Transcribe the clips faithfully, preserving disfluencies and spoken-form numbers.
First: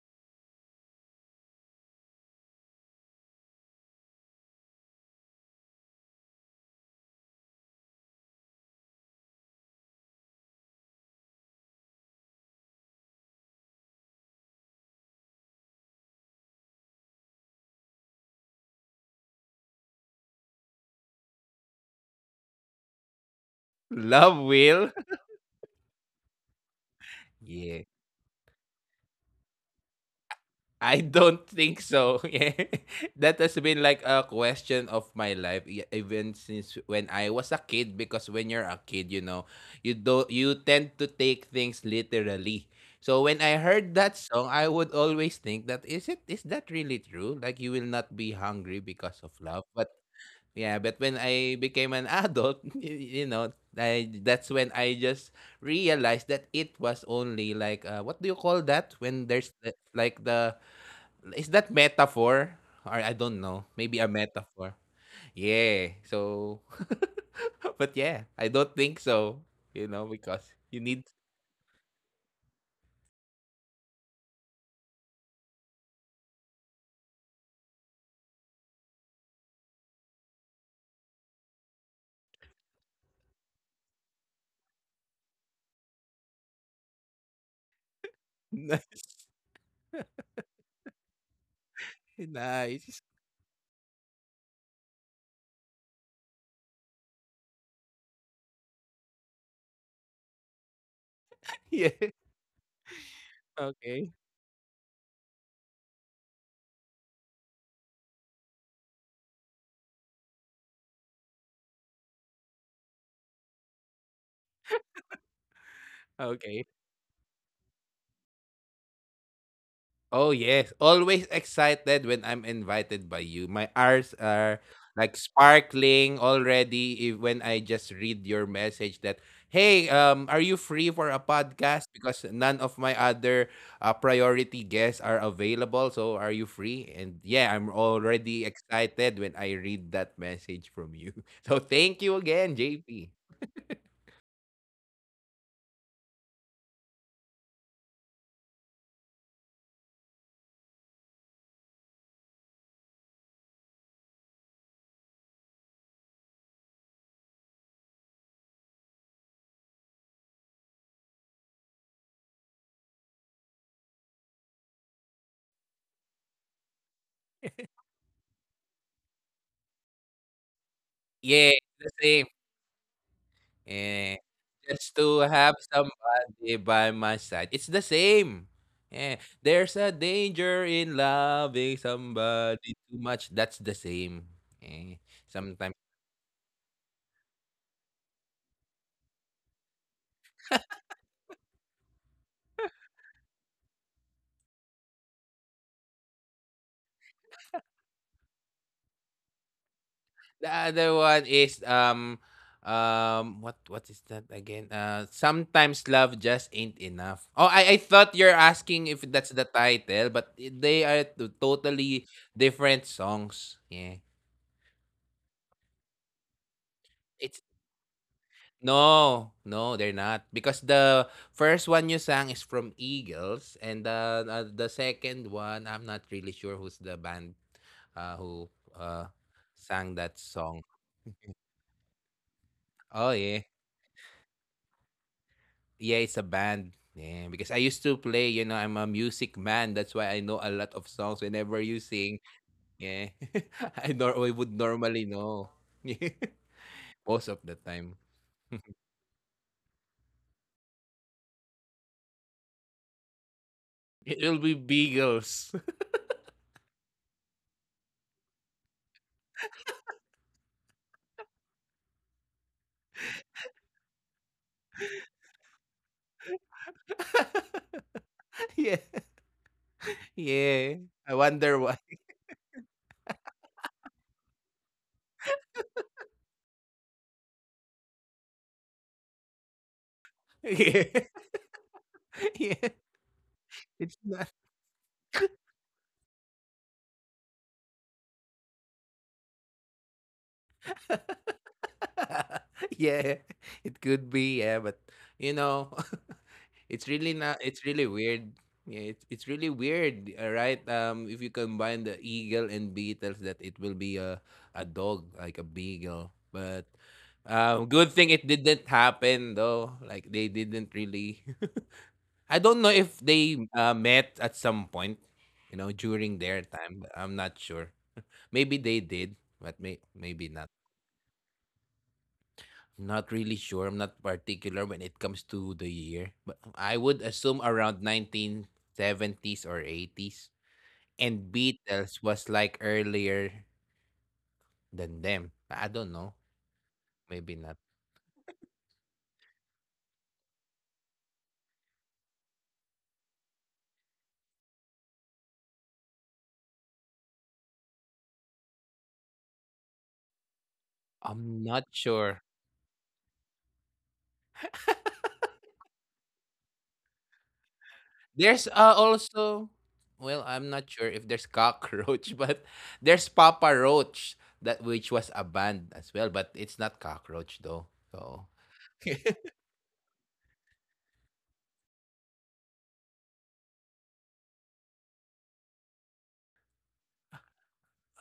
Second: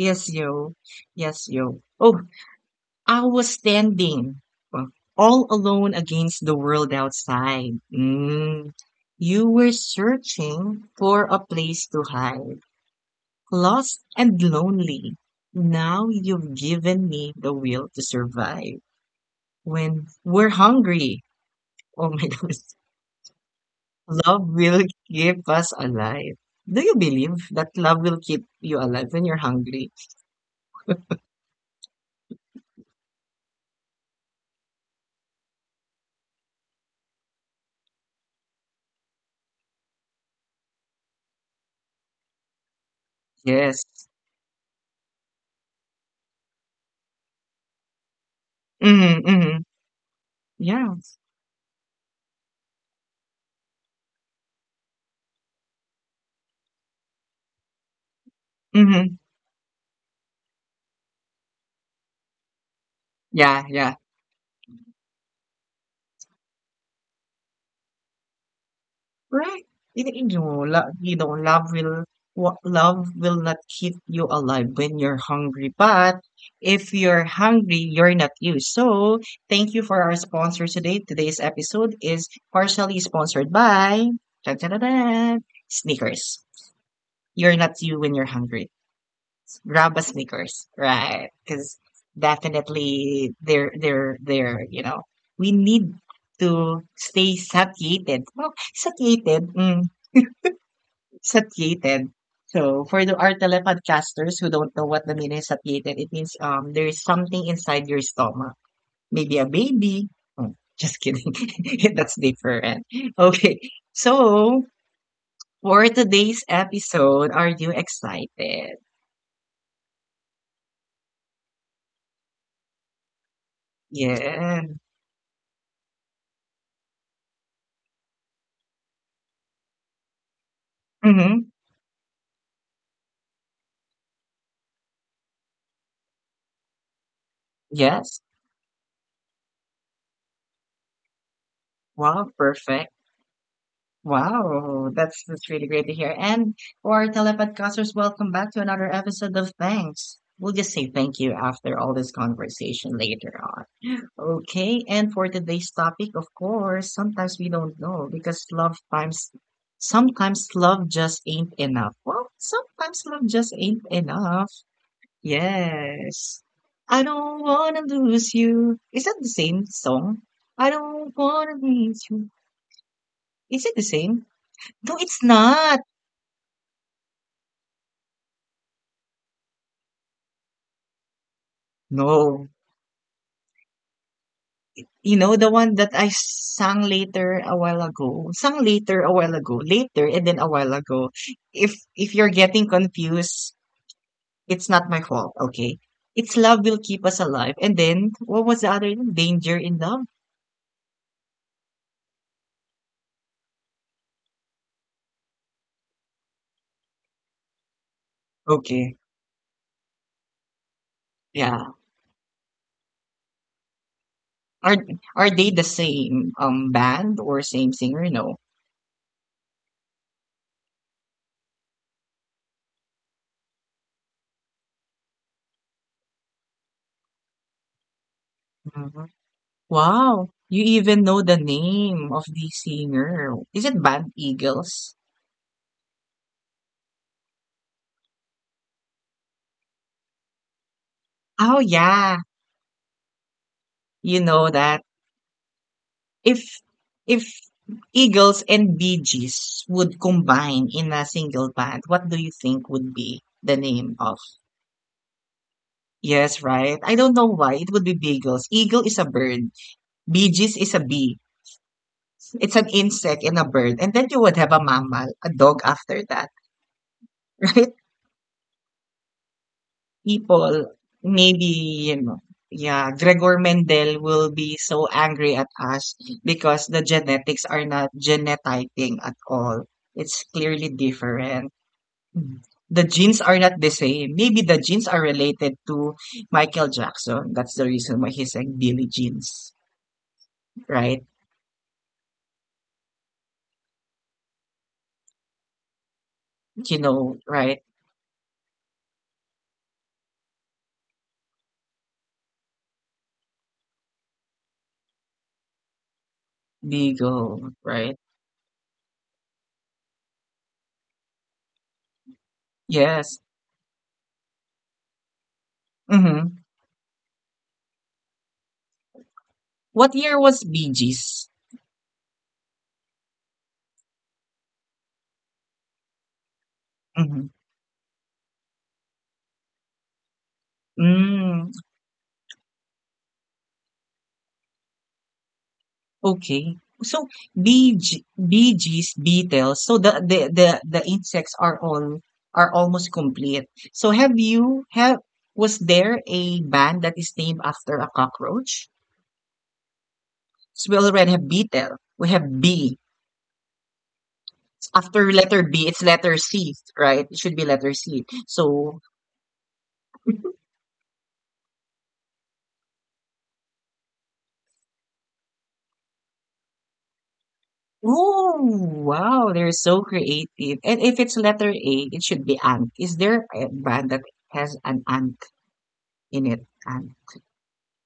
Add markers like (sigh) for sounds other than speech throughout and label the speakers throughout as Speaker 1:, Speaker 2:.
Speaker 1: yes, yo. Yes, yo. Oh, I was standing uh, all alone against the world outside. Mm. You were searching for a place to hide, lost and lonely. Now you've given me the will to survive. When we're hungry, oh my (laughs) goodness,
Speaker 2: Love
Speaker 1: love will
Speaker 2: will?
Speaker 1: keep us alive. Do you believe that
Speaker 2: Yeah.
Speaker 1: love will keep you alive when you're hungry?
Speaker 2: I don't think so. (laughs) Yeah. That has been like a question of my life e- even since when I was a kid because when you're a kid, you know, you don't you tend to take things literally. So when I
Speaker 1: Yes.
Speaker 2: heard that song, I would always think that is it is that really true? Like you will not be hungry because of
Speaker 1: Mm-hmm,
Speaker 2: love.
Speaker 1: mm-hmm.
Speaker 2: But yeah, but
Speaker 1: Yeah.
Speaker 2: when I became an adult, (laughs) you, you know, I that's when I just realized that it was only like uh, what do you call that when
Speaker 1: Hmm.
Speaker 2: there's the, like the, is that metaphor, or I don't know,
Speaker 1: Yeah,
Speaker 2: maybe
Speaker 1: yeah.
Speaker 2: a metaphor. Yeah. So (laughs) but yeah, I don't think so,
Speaker 1: Right.
Speaker 2: you know,
Speaker 1: You, you
Speaker 2: because
Speaker 1: know,
Speaker 2: you
Speaker 1: lo-
Speaker 2: need.
Speaker 1: you know,
Speaker 2: (laughs)
Speaker 1: love will, what love will not keep you alive when you're hungry. But if you're hungry, you're not you. So thank you for our sponsor today. Today's episode is partially sponsored by dun, dun, dun, dun, Sneakers. You're not you when you're hungry.
Speaker 2: Nice. (laughs)
Speaker 1: Grab a Snickers, right? Because
Speaker 2: Nice. (laughs)
Speaker 1: definitely they're they're they're you know we need to stay satiated. Well, satiated, mm,
Speaker 2: Yeah.
Speaker 1: satiated. So for the our
Speaker 2: Okay.
Speaker 1: telepodcasters who don't know what the meaning is satiated, it means um there is something inside your stomach, maybe a baby. Oh, just kidding, (laughs) that's different. Okay, so for today's
Speaker 2: Okay.
Speaker 1: episode, are you excited?
Speaker 2: Oh yes, always excited when I'm invited by you. My R's are
Speaker 1: Yeah.
Speaker 2: like sparkling already if, when I just read your message that, hey, um are you free for a
Speaker 1: Mm-hmm.
Speaker 2: podcast because none of my other uh, priority guests are available, so are you free? And yeah, I'm
Speaker 1: Yes.
Speaker 2: already excited when I read that message from you. (laughs) So thank you
Speaker 1: Wow,
Speaker 2: again,
Speaker 1: perfect.
Speaker 2: J P.
Speaker 1: Wow, that's that's really great to hear. And for our telepodcasters, welcome back to another episode of Thanks. We'll just say thank you after all this conversation later on. Okay, and for today's topic, of course, sometimes we don't know because love times, sometimes love just ain't enough. Well, sometimes love just ain't enough. Yes. I don't wanna lose you. Is that the same song? I don't
Speaker 2: Yeah,
Speaker 1: wanna
Speaker 2: the
Speaker 1: lose
Speaker 2: same.
Speaker 1: you. Is it the
Speaker 2: Yeah.
Speaker 1: same?
Speaker 2: Just
Speaker 1: No,
Speaker 2: to
Speaker 1: it's
Speaker 2: have
Speaker 1: not.
Speaker 2: somebody by my side. It's the same. Yeah. There's a danger in loving
Speaker 1: No.
Speaker 2: somebody too much. That's the same. Yeah.
Speaker 1: You know, the
Speaker 2: Sometimes
Speaker 1: one that I sang later a while ago. Sang later a while ago. Later and then a while ago. If if you're getting confused, it's not my fault, okay? It's love will keep us alive. And then what was the other one? Danger in love?
Speaker 2: the other one is um um what what is that again? Uh sometimes love just ain't enough. Oh, I I thought you're
Speaker 1: Okay.
Speaker 2: asking if that's the title, but they are
Speaker 1: Yeah.
Speaker 2: t- totally different songs. Yeah.
Speaker 1: Are are they the same um band or same
Speaker 2: It's.
Speaker 1: singer? No.
Speaker 2: No, no, they're not because the first one you sang is from Eagles, and the uh, the second one I'm not really sure who's the band, uh, who
Speaker 1: Mhm.
Speaker 2: uh, sang
Speaker 1: Wow.
Speaker 2: that
Speaker 1: You
Speaker 2: song.
Speaker 1: even know the name of the
Speaker 2: Oh
Speaker 1: singer.
Speaker 2: yeah,
Speaker 1: Is it Band Eagles?
Speaker 2: yeah, it's a band. Yeah, because I used to play. You know, I'm a music man. That's why I know a lot of songs. Whenever
Speaker 1: Oh
Speaker 2: you sing,
Speaker 1: yeah.
Speaker 2: yeah, (laughs) I nor I
Speaker 1: You
Speaker 2: would
Speaker 1: know that.
Speaker 2: normally know. (laughs) Yeah,
Speaker 1: If
Speaker 2: most
Speaker 1: if
Speaker 2: of the time
Speaker 1: Eagles and Bee Gees would combine in a single band, what do you think would be the name
Speaker 2: it
Speaker 1: of?
Speaker 2: will be Beagles.
Speaker 1: Yes, right. I don't know why it would be Beagles. Eagle is a bird. Bee Gees is a bee. It's an insect and a bird, and then you would have a mammal, a dog after that, (laughs)
Speaker 2: (laughs)
Speaker 1: right?
Speaker 2: Yeah, yeah.
Speaker 1: People,
Speaker 2: I
Speaker 1: maybe,
Speaker 2: wonder why.
Speaker 1: you know, yeah. Gregor Mendel will be so angry at us because the genetics are not genotyping at all. It's clearly
Speaker 2: Yeah,
Speaker 1: different.
Speaker 2: (laughs)
Speaker 1: Mm.
Speaker 2: yeah,
Speaker 1: The genes are not the
Speaker 2: it's
Speaker 1: same.
Speaker 2: not.
Speaker 1: Maybe the genes are related to Michael Jackson. That's the reason why he's like Billy Jeans, right?
Speaker 2: (laughs) Yeah, it could be. Yeah, but you know, (laughs)
Speaker 1: You
Speaker 2: it's really
Speaker 1: know,
Speaker 2: not. It's
Speaker 1: right?
Speaker 2: really weird. Yeah, it's it's really weird. All right. Um, if you combine the eagle and beetles, that it will be a a dog like a beagle. But
Speaker 1: Beagle,
Speaker 2: um, good
Speaker 1: right?
Speaker 2: thing it didn't happen though. Like they didn't really. (laughs) I don't know if
Speaker 1: Yes.
Speaker 2: they uh, met at some point. You know, during their
Speaker 1: Mm-hmm.
Speaker 2: time. I'm not sure. Maybe they did, but may
Speaker 1: What
Speaker 2: maybe
Speaker 1: year
Speaker 2: not.
Speaker 1: was Bee Gees?
Speaker 2: Not really sure. I'm not particular when it comes to the year, but I would assume
Speaker 1: Mm-hmm.
Speaker 2: around nineteen seventies or eighties. And
Speaker 1: Mm,
Speaker 2: Beatles was like earlier than them. I don't know.
Speaker 1: okay. So
Speaker 2: Maybe not.
Speaker 1: Bee, Ge- Bee Gees, Beatles. So the, the the the insects are all, are almost complete. So have you have, was there a band that is named after a cockroach? So we already have
Speaker 2: I'm not
Speaker 1: beetle. We
Speaker 2: sure.
Speaker 1: have B. After letter B, it's letter C, right? It should be letter C.
Speaker 2: There's uh,
Speaker 1: So,
Speaker 2: also, well, I'm not sure if there's cockroach, (laughs) but there's Papa Roach that which was a band as well, but it's not cockroach though. So,
Speaker 1: oh,
Speaker 2: (laughs)
Speaker 1: wow, they're so creative. And if it's letter A, it should be ant. Is there a brand that has an ant in it? Ant.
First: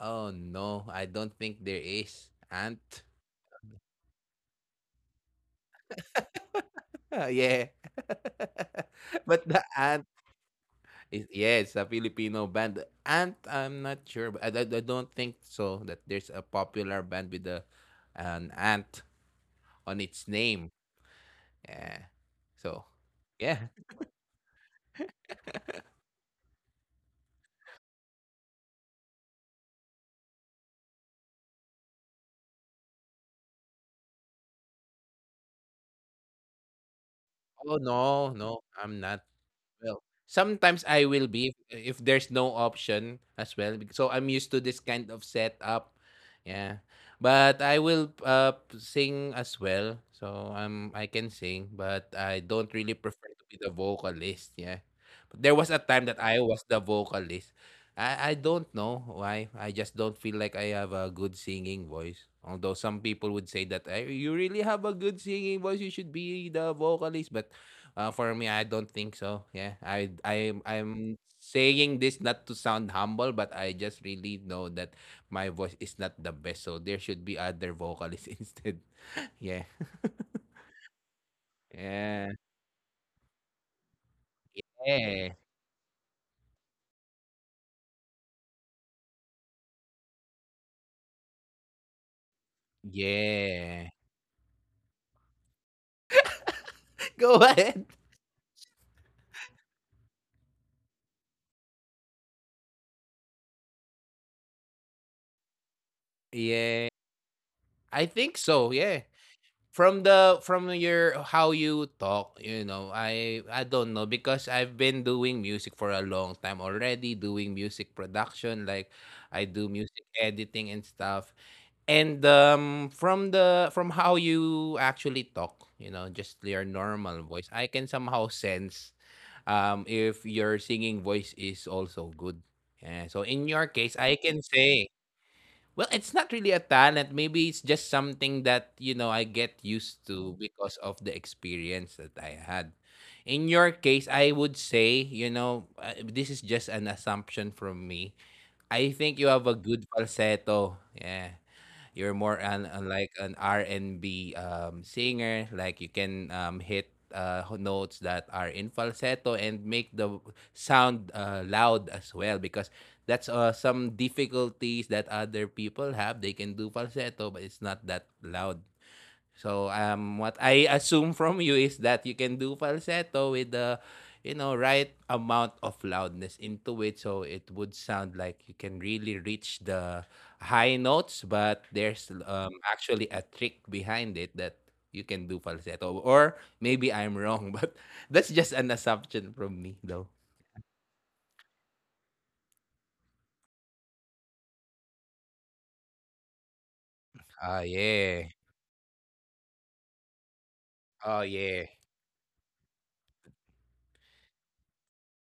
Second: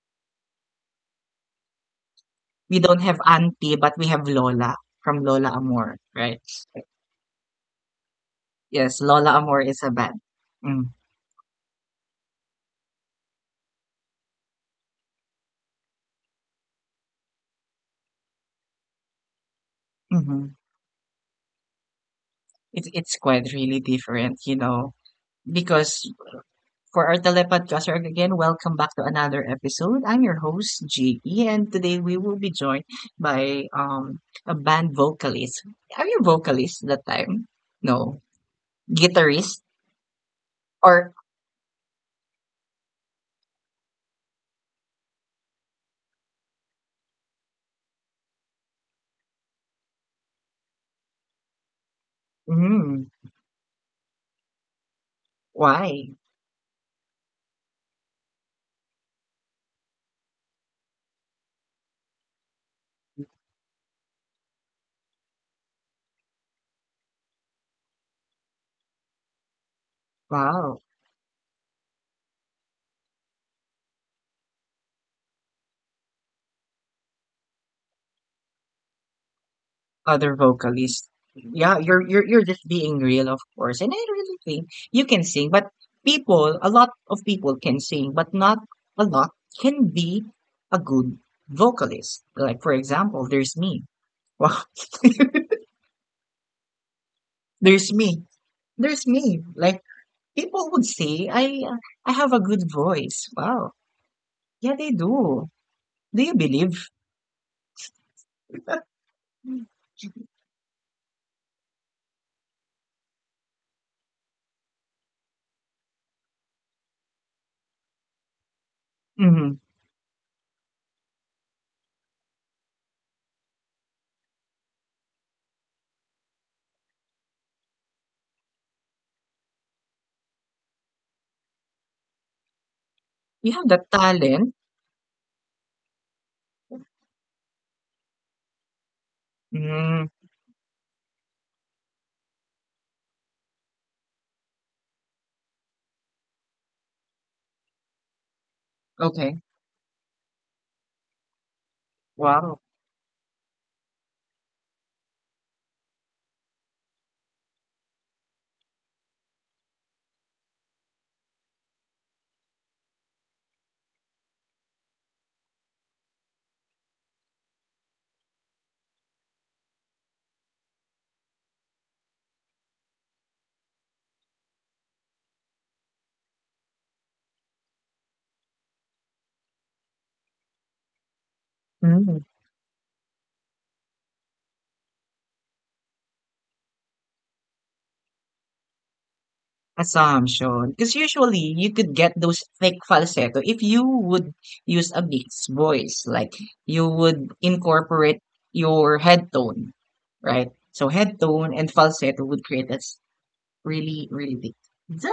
Speaker 2: oh no, I don't think there is.
Speaker 1: We don't
Speaker 2: Ant.
Speaker 1: have auntie, but we have Lola from Lola Amor, right?
Speaker 2: Oh, yeah.
Speaker 1: Yes,
Speaker 2: (laughs)
Speaker 1: Lola
Speaker 2: But
Speaker 1: Amor
Speaker 2: the
Speaker 1: is a
Speaker 2: Ant
Speaker 1: band. Mm.
Speaker 2: is, yeah. It's a Filipino band. The Ant, I'm not sure, but I, I, I don't think so that there's a popular band with a, an ant on its
Speaker 1: Hmm.
Speaker 2: name. Yeah. So,
Speaker 1: It's it's quite
Speaker 2: yeah.
Speaker 1: really different, you know, because, for our telepodcaster again, welcome back to another episode. I'm your host, Ge, and today we will be joined by um a band vocalist. Are you vocalist that time?
Speaker 2: Oh,
Speaker 1: No.
Speaker 2: no, no, I'm not.
Speaker 1: Guitarist?
Speaker 2: Well, sometimes I
Speaker 1: Or
Speaker 2: will be if if there's no option as well. bec- So I'm used to this kind of setup. Yeah. But I will uh sing as well. So um I can sing, but I don't really
Speaker 1: mm,
Speaker 2: prefer to be the vocalist. Yeah. There was a time
Speaker 1: why?
Speaker 2: that I was the vocalist. I I don't know why. I just don't feel like I have a good singing voice. Although some people would say that, "Ay, you really have a good singing voice, you should be the vocalist." But uh, for me, I don't think so. Yeah, I I
Speaker 1: Wow.
Speaker 2: I'm saying this not to sound humble, but I just really know that my voice is not the best. So there should be other vocalists (laughs) instead. Yeah.
Speaker 1: Other
Speaker 2: (laughs)
Speaker 1: vocalist. Yeah, you're you're
Speaker 2: Yeah.
Speaker 1: you're just being real, of course. And I really think you can
Speaker 2: Yeah.
Speaker 1: sing, but people, a lot of people can sing, but not a lot can be a good vocalist. Like for example, there's me.
Speaker 2: Yeah.
Speaker 1: Wow.
Speaker 2: (laughs) Go
Speaker 1: (laughs)
Speaker 2: ahead.
Speaker 1: There's me. There's me. Like people would say I, uh, I have a good voice. Wow. Yeah, they do. Do you believe?
Speaker 2: Yeah. I think so.
Speaker 1: (laughs)
Speaker 2: Yeah. From the from your how you talk, you know, I I don't know because I've been doing music for a long time already, doing music production like
Speaker 1: Hmm.
Speaker 2: I do music editing and stuff. And um from the from how you actually talk, you know, just your normal voice, I can somehow sense um if your singing voice is also good. Yeah, so
Speaker 1: You
Speaker 2: in
Speaker 1: have
Speaker 2: your
Speaker 1: the
Speaker 2: case, I can
Speaker 1: talent.
Speaker 2: say, well, it's not really a talent. Maybe it's just something that, you know, I get
Speaker 1: Mm,
Speaker 2: used to because of the experience that I had. In your case, I would say, you know, uh, this is just an assumption from me. I think you
Speaker 1: okay.
Speaker 2: have a good falsetto. Yeah. You're more
Speaker 1: Wow.
Speaker 2: an, an like an R and B um, singer. Like you can um, hit uh, ho- notes that are in falsetto and make the sound uh, loud as well because that's uh, some difficulties that other people have. They can do falsetto, but it's not that loud. So um, what I assume from you is that you can do falsetto with the, you know, right amount of loudness into it, so it would sound like you can really reach the high notes. But there's
Speaker 1: Mm,
Speaker 2: um, actually a trick behind it that you can do falsetto, or maybe I'm wrong, (laughs) but that's just an assumption from me, though.
Speaker 1: assumption. Because usually you could get those thick falsetto if you would use a mixed voice. Like you would
Speaker 2: Ah yeah,
Speaker 1: incorporate your head tone, right? So
Speaker 2: oh
Speaker 1: head
Speaker 2: yeah,
Speaker 1: tone and falsetto would create a really really big Zah!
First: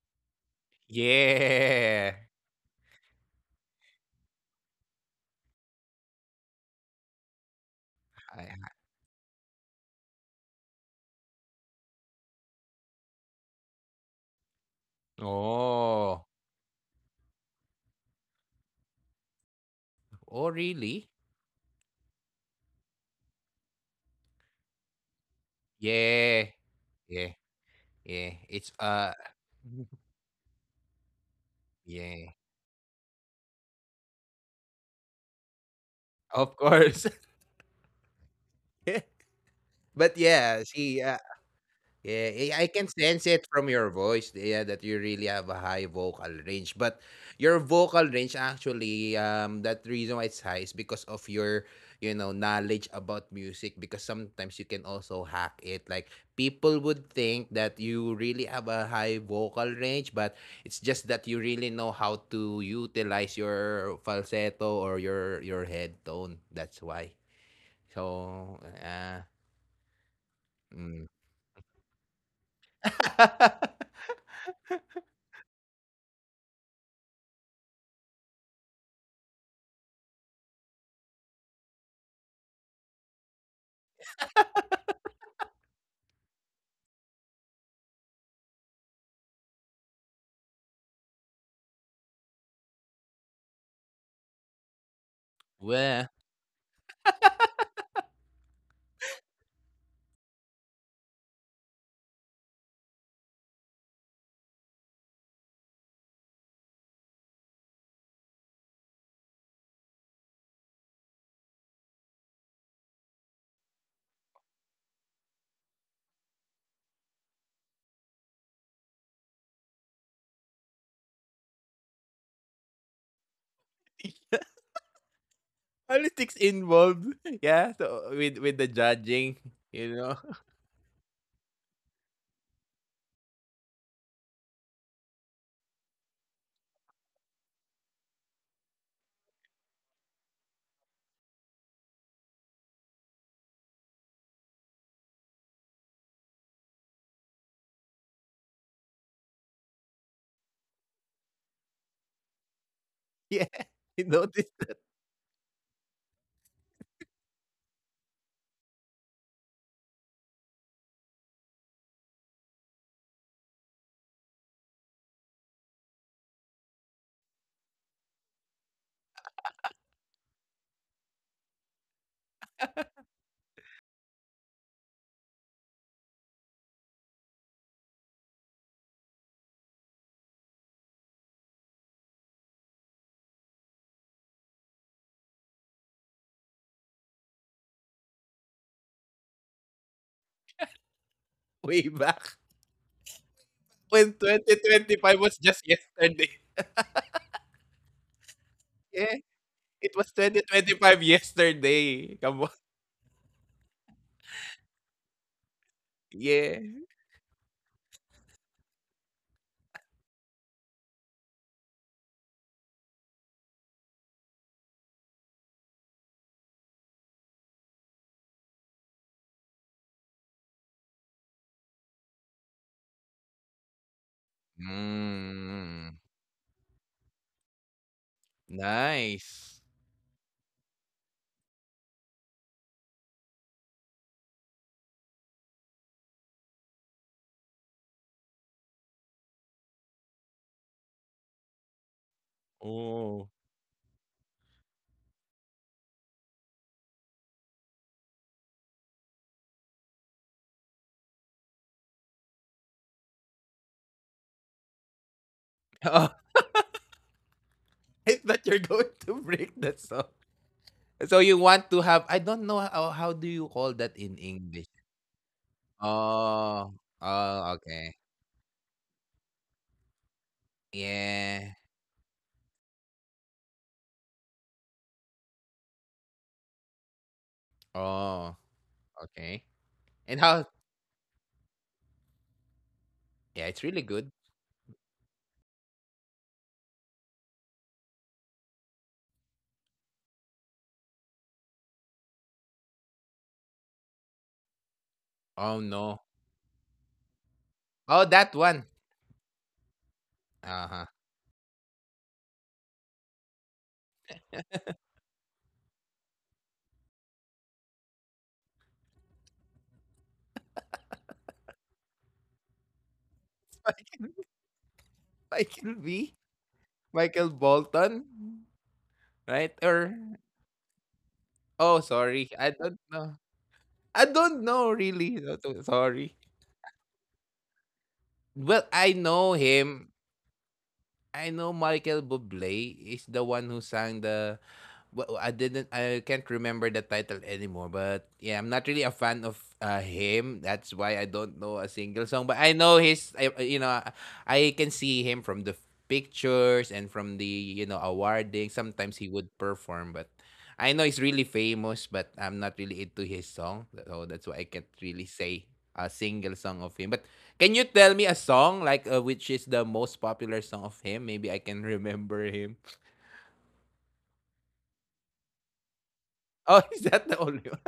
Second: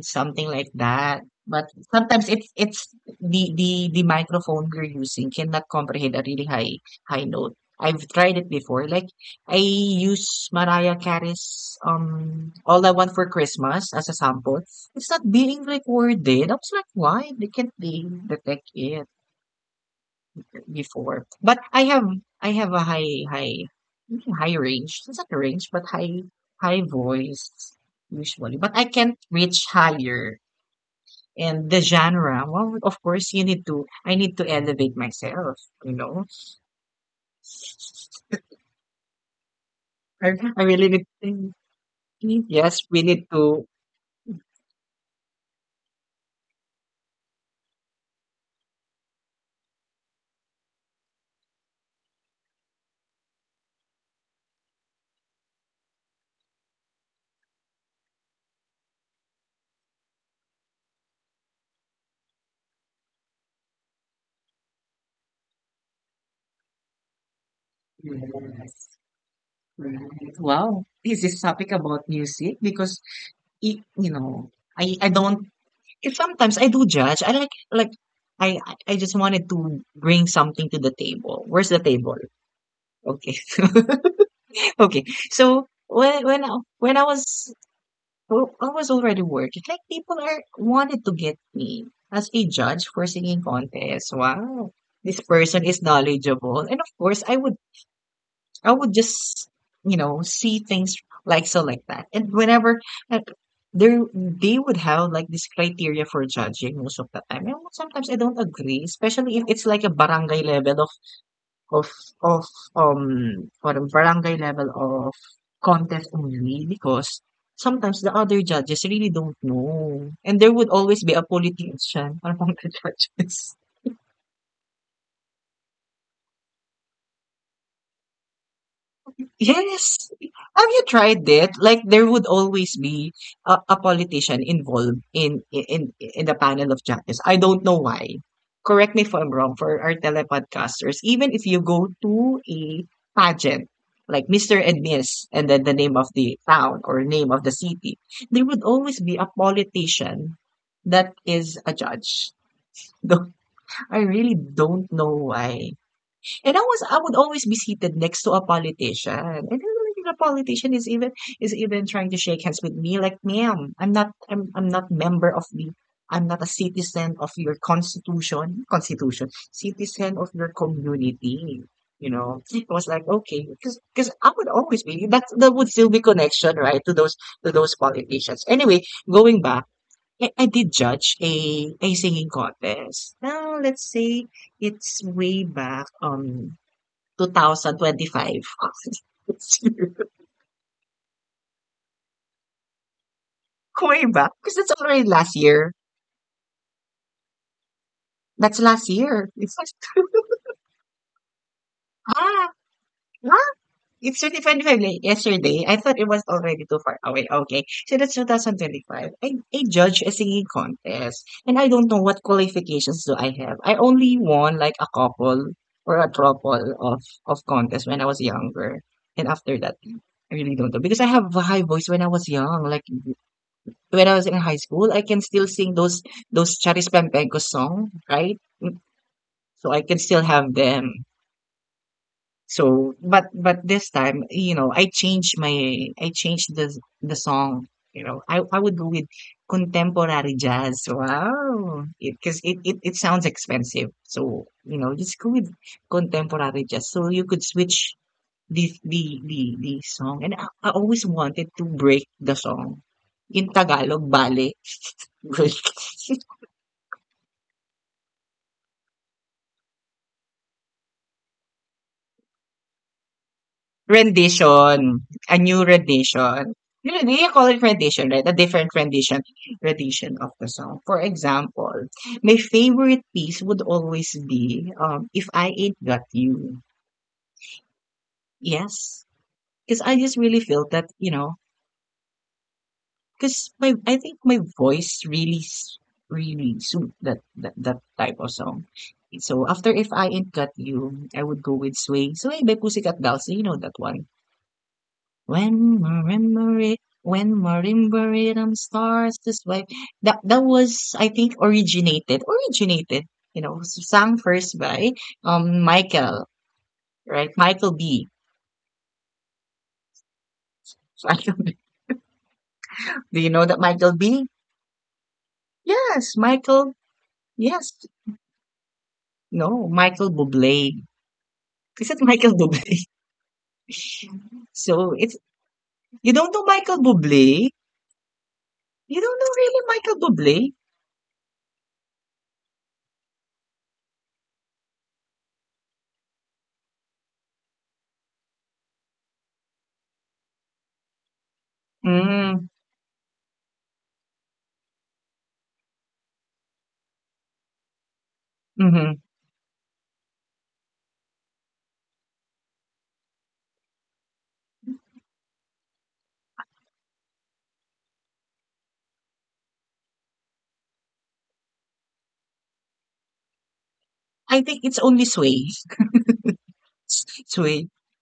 Speaker 1: Something like that, but
Speaker 2: yeah.
Speaker 1: sometimes it's it's the the the microphone we're using cannot comprehend a really high high note. I've
Speaker 2: (laughs)
Speaker 1: tried
Speaker 2: I-
Speaker 1: it before. Like I use Mariah Carey's um All I Want for Christmas as a sample. It's not being
Speaker 2: Oh,
Speaker 1: recorded. I was like, why they can't, they detect it
Speaker 2: oh really?
Speaker 1: before. But I have, I have a high high high range. It's not a range, but high
Speaker 2: Yeah.
Speaker 1: high
Speaker 2: Yeah.
Speaker 1: voice,
Speaker 2: Yeah,
Speaker 1: usually.
Speaker 2: it's
Speaker 1: But I
Speaker 2: uh
Speaker 1: can't reach
Speaker 2: (laughs)
Speaker 1: higher. And the
Speaker 2: yeah,
Speaker 1: genre, well, of course, you need to. I need to elevate myself. You know,
Speaker 2: of course. (laughs) But
Speaker 1: I, I
Speaker 2: yeah,
Speaker 1: really
Speaker 2: she.
Speaker 1: need. To,
Speaker 2: Yeah, eh, I
Speaker 1: yes,
Speaker 2: can
Speaker 1: we need
Speaker 2: sense it
Speaker 1: to.
Speaker 2: from your voice, yeah, that you really have a high vocal range. But your vocal range actually, um, that reason why it's high is because of your, you know, knowledge about music. Because sometimes you can also hack it. Like people would think that you really have a high vocal range, but it's just that you really know how to utilize your falsetto or your your head tone. That's why. So, uh,
Speaker 1: Wow, this
Speaker 2: mm.
Speaker 1: is topic about music because it, you
Speaker 2: (laughs)
Speaker 1: know, I I don't. If sometimes I do judge. I like like I I I just wanted to bring something to the table. Where's the table? Okay. (laughs) Okay. So when when I- when I was, well, I was already working, like people are wanted to get me as a judge for singing contest. Wow. This person is knowledgeable.
Speaker 2: Well.
Speaker 1: And of course, I would, I would just, you know, see things like so like that. And whenever uh, there, they would have like this criteria for judging most of the time. And sometimes I don't agree, especially if it's like a barangay level of of of um or a barangay level of contest only because sometimes the other judges really don't know. And there would always be a politician (laughs) among the judges.
Speaker 2: Politics involved. Yeah, so with with the
Speaker 1: Yes.
Speaker 2: judging,
Speaker 1: Have you
Speaker 2: you know.
Speaker 1: tried
Speaker 2: (laughs)
Speaker 1: it? Like there would always be a, a politician involved in in in the panel of judges. I don't know why. Correct me if I'm wrong for our telepodcasters. Even if you go to a pageant, like mister and Miss, and then the name of the town or name of the city, there would always be a politician that is a judge. (laughs) Though I
Speaker 2: Yeah,
Speaker 1: really
Speaker 2: you
Speaker 1: don't know
Speaker 2: noticed that
Speaker 1: why. And I was, I would always be seated next to a politician. And then like, the politician is even is even trying to shake hands with me like, ma'am, I'm not, I'm I'm not member of the, I'm not a citizen of your constitution, constitution, citizen of your community. You know, it was like okay, because because I would always be that, that would still be connection, right, to those, to those politicians. Anyway, going back, I, I did judge a a singing contest. Now let's say it's way back. Um, two thousand twenty-five.
Speaker 2: way back
Speaker 1: Kumay ba? (laughs) Because
Speaker 2: when
Speaker 1: that's already last
Speaker 2: twenty twenty-five
Speaker 1: year.
Speaker 2: was just yesterday. (laughs)
Speaker 1: That's last year. It's
Speaker 2: Yeah,
Speaker 1: like, (laughs)
Speaker 2: it was twenty twenty-five
Speaker 1: ah,
Speaker 2: yesterday. Come on.
Speaker 1: what? It's twenty twenty-five like yesterday. I thought it was already too far
Speaker 2: Yeah.
Speaker 1: away. Okay. So that's twenty twenty-five. I, I judge a singing contest. And I don't know what qualifications do I have. I only won like a couple or a couple of, of contests when I was younger. And after that, I really don't know. Because I have a high voice when I was young. Like when I was in high school, I can still sing those
Speaker 2: Mm,
Speaker 1: those Charis Pampegos song, right? Mm, so I can
Speaker 2: nice.
Speaker 1: still have them. So, but but this time, you know, I changed my, I changed the the song. You know, I I would go with contemporary jazz. Wow, because it, 'cause it, it it sounds
Speaker 2: Oh.
Speaker 1: expensive. So you know, just go with contemporary jazz. So you could switch the, the the, the song, and I, I always wanted to break the song in Tagalog, bale. (laughs) Break.
Speaker 2: (laughs) Oh. I thought you're going to break the song. So you want to have, I don't know, how how do you call that in English?
Speaker 1: Rendition, a new rendition. You
Speaker 2: Oh.
Speaker 1: know, you call it
Speaker 2: Oh,
Speaker 1: rendition, right?
Speaker 2: okay.
Speaker 1: A different rendition, rendition of the song. For example,
Speaker 2: Yeah.
Speaker 1: my favorite piece would always be um, "If I Ain't Got You."
Speaker 2: Oh,
Speaker 1: Yes,
Speaker 2: okay.
Speaker 1: because I just really
Speaker 2: And
Speaker 1: feel
Speaker 2: how
Speaker 1: that, you know, because my,
Speaker 2: yeah,
Speaker 1: I
Speaker 2: it's really
Speaker 1: think my
Speaker 2: good.
Speaker 1: voice really s- really suit that, that that type of song. So after "If I Ain't Got You," I would go with "Sway Sway" by Pussycat Dolls. So, you know that one. When,
Speaker 2: Oh no.
Speaker 1: remember when
Speaker 2: Oh
Speaker 1: marimbaridum
Speaker 2: that one.
Speaker 1: stars this way. That, that was, I
Speaker 2: Uh-huh.
Speaker 1: think, originated, originated, you know, s- sung first by um Michael, right, Michael B. (laughs) Michael B. Do you know that Michael B?
Speaker 2: (laughs) Michael, Michael
Speaker 1: Yes,
Speaker 2: B?
Speaker 1: Michael.
Speaker 2: Michael
Speaker 1: Yes,
Speaker 2: Bolton?
Speaker 1: no,
Speaker 2: Right?
Speaker 1: Michael
Speaker 2: Or
Speaker 1: Bublé. Is it
Speaker 2: oh
Speaker 1: Michael
Speaker 2: sorry.
Speaker 1: Bublé?
Speaker 2: I don't know. I
Speaker 1: (laughs)
Speaker 2: don't
Speaker 1: so
Speaker 2: know
Speaker 1: it's,
Speaker 2: really. So- so-
Speaker 1: you don't know
Speaker 2: Sorry.
Speaker 1: Michael Bublé. You
Speaker 2: Well,
Speaker 1: don't
Speaker 2: I
Speaker 1: know really
Speaker 2: know
Speaker 1: Michael
Speaker 2: him.
Speaker 1: Bublé.
Speaker 2: I know Michael Bublé is the one who sang the, well, I didn't. I can't remember the title anymore. But yeah, I'm not really a fan of uh, him. That's why I don't know a single
Speaker 1: Mm,
Speaker 2: song. But I know his. I, uh, you know, I can see him from the pictures and from the, you know, awarding.
Speaker 1: hmm.
Speaker 2: Sometimes he would perform, but I know he's really famous. But I'm not really into his song, so that's why I can't really say a single song of him. But can you tell me a song like, uh, which is the most popular song of him? Maybe I can remember him. (laughs)
Speaker 1: I think it's only Sway.
Speaker 2: Oh, is
Speaker 1: (laughs)
Speaker 2: that the
Speaker 1: Sway.
Speaker 2: only one?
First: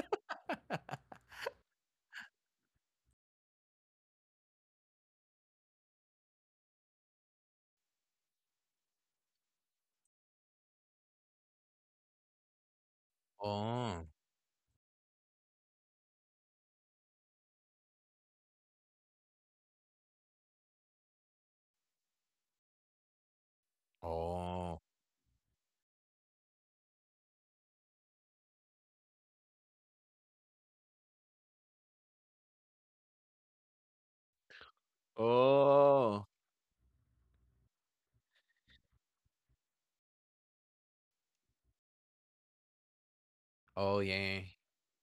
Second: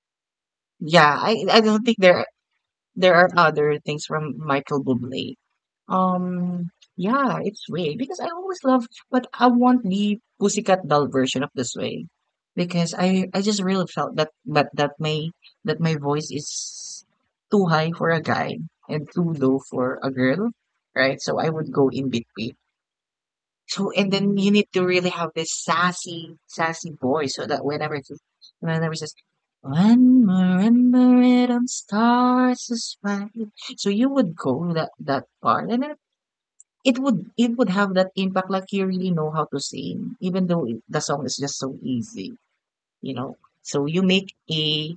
Speaker 1: Yeah, I I don't think there there are other things from Michael Bublé. Um, yeah, it's Way because I always love, but I want the Pussycat Doll version of this Way because I I just really
Speaker 2: Oh.
Speaker 1: felt that but that my, that my voice is too high for a guy and too low for a girl, right? So I would go in between. So and then you need
Speaker 2: Oh.
Speaker 1: to really have this sassy, sassy voice so that whenever it whenever it says when remember it on stars is bright. So you would go that that part, and then
Speaker 2: Oh.
Speaker 1: it would it would have that impact, like you really know how to sing, even though it, the song is just so easy, you know. So
Speaker 2: Oh,
Speaker 1: you make
Speaker 2: yeah.
Speaker 1: a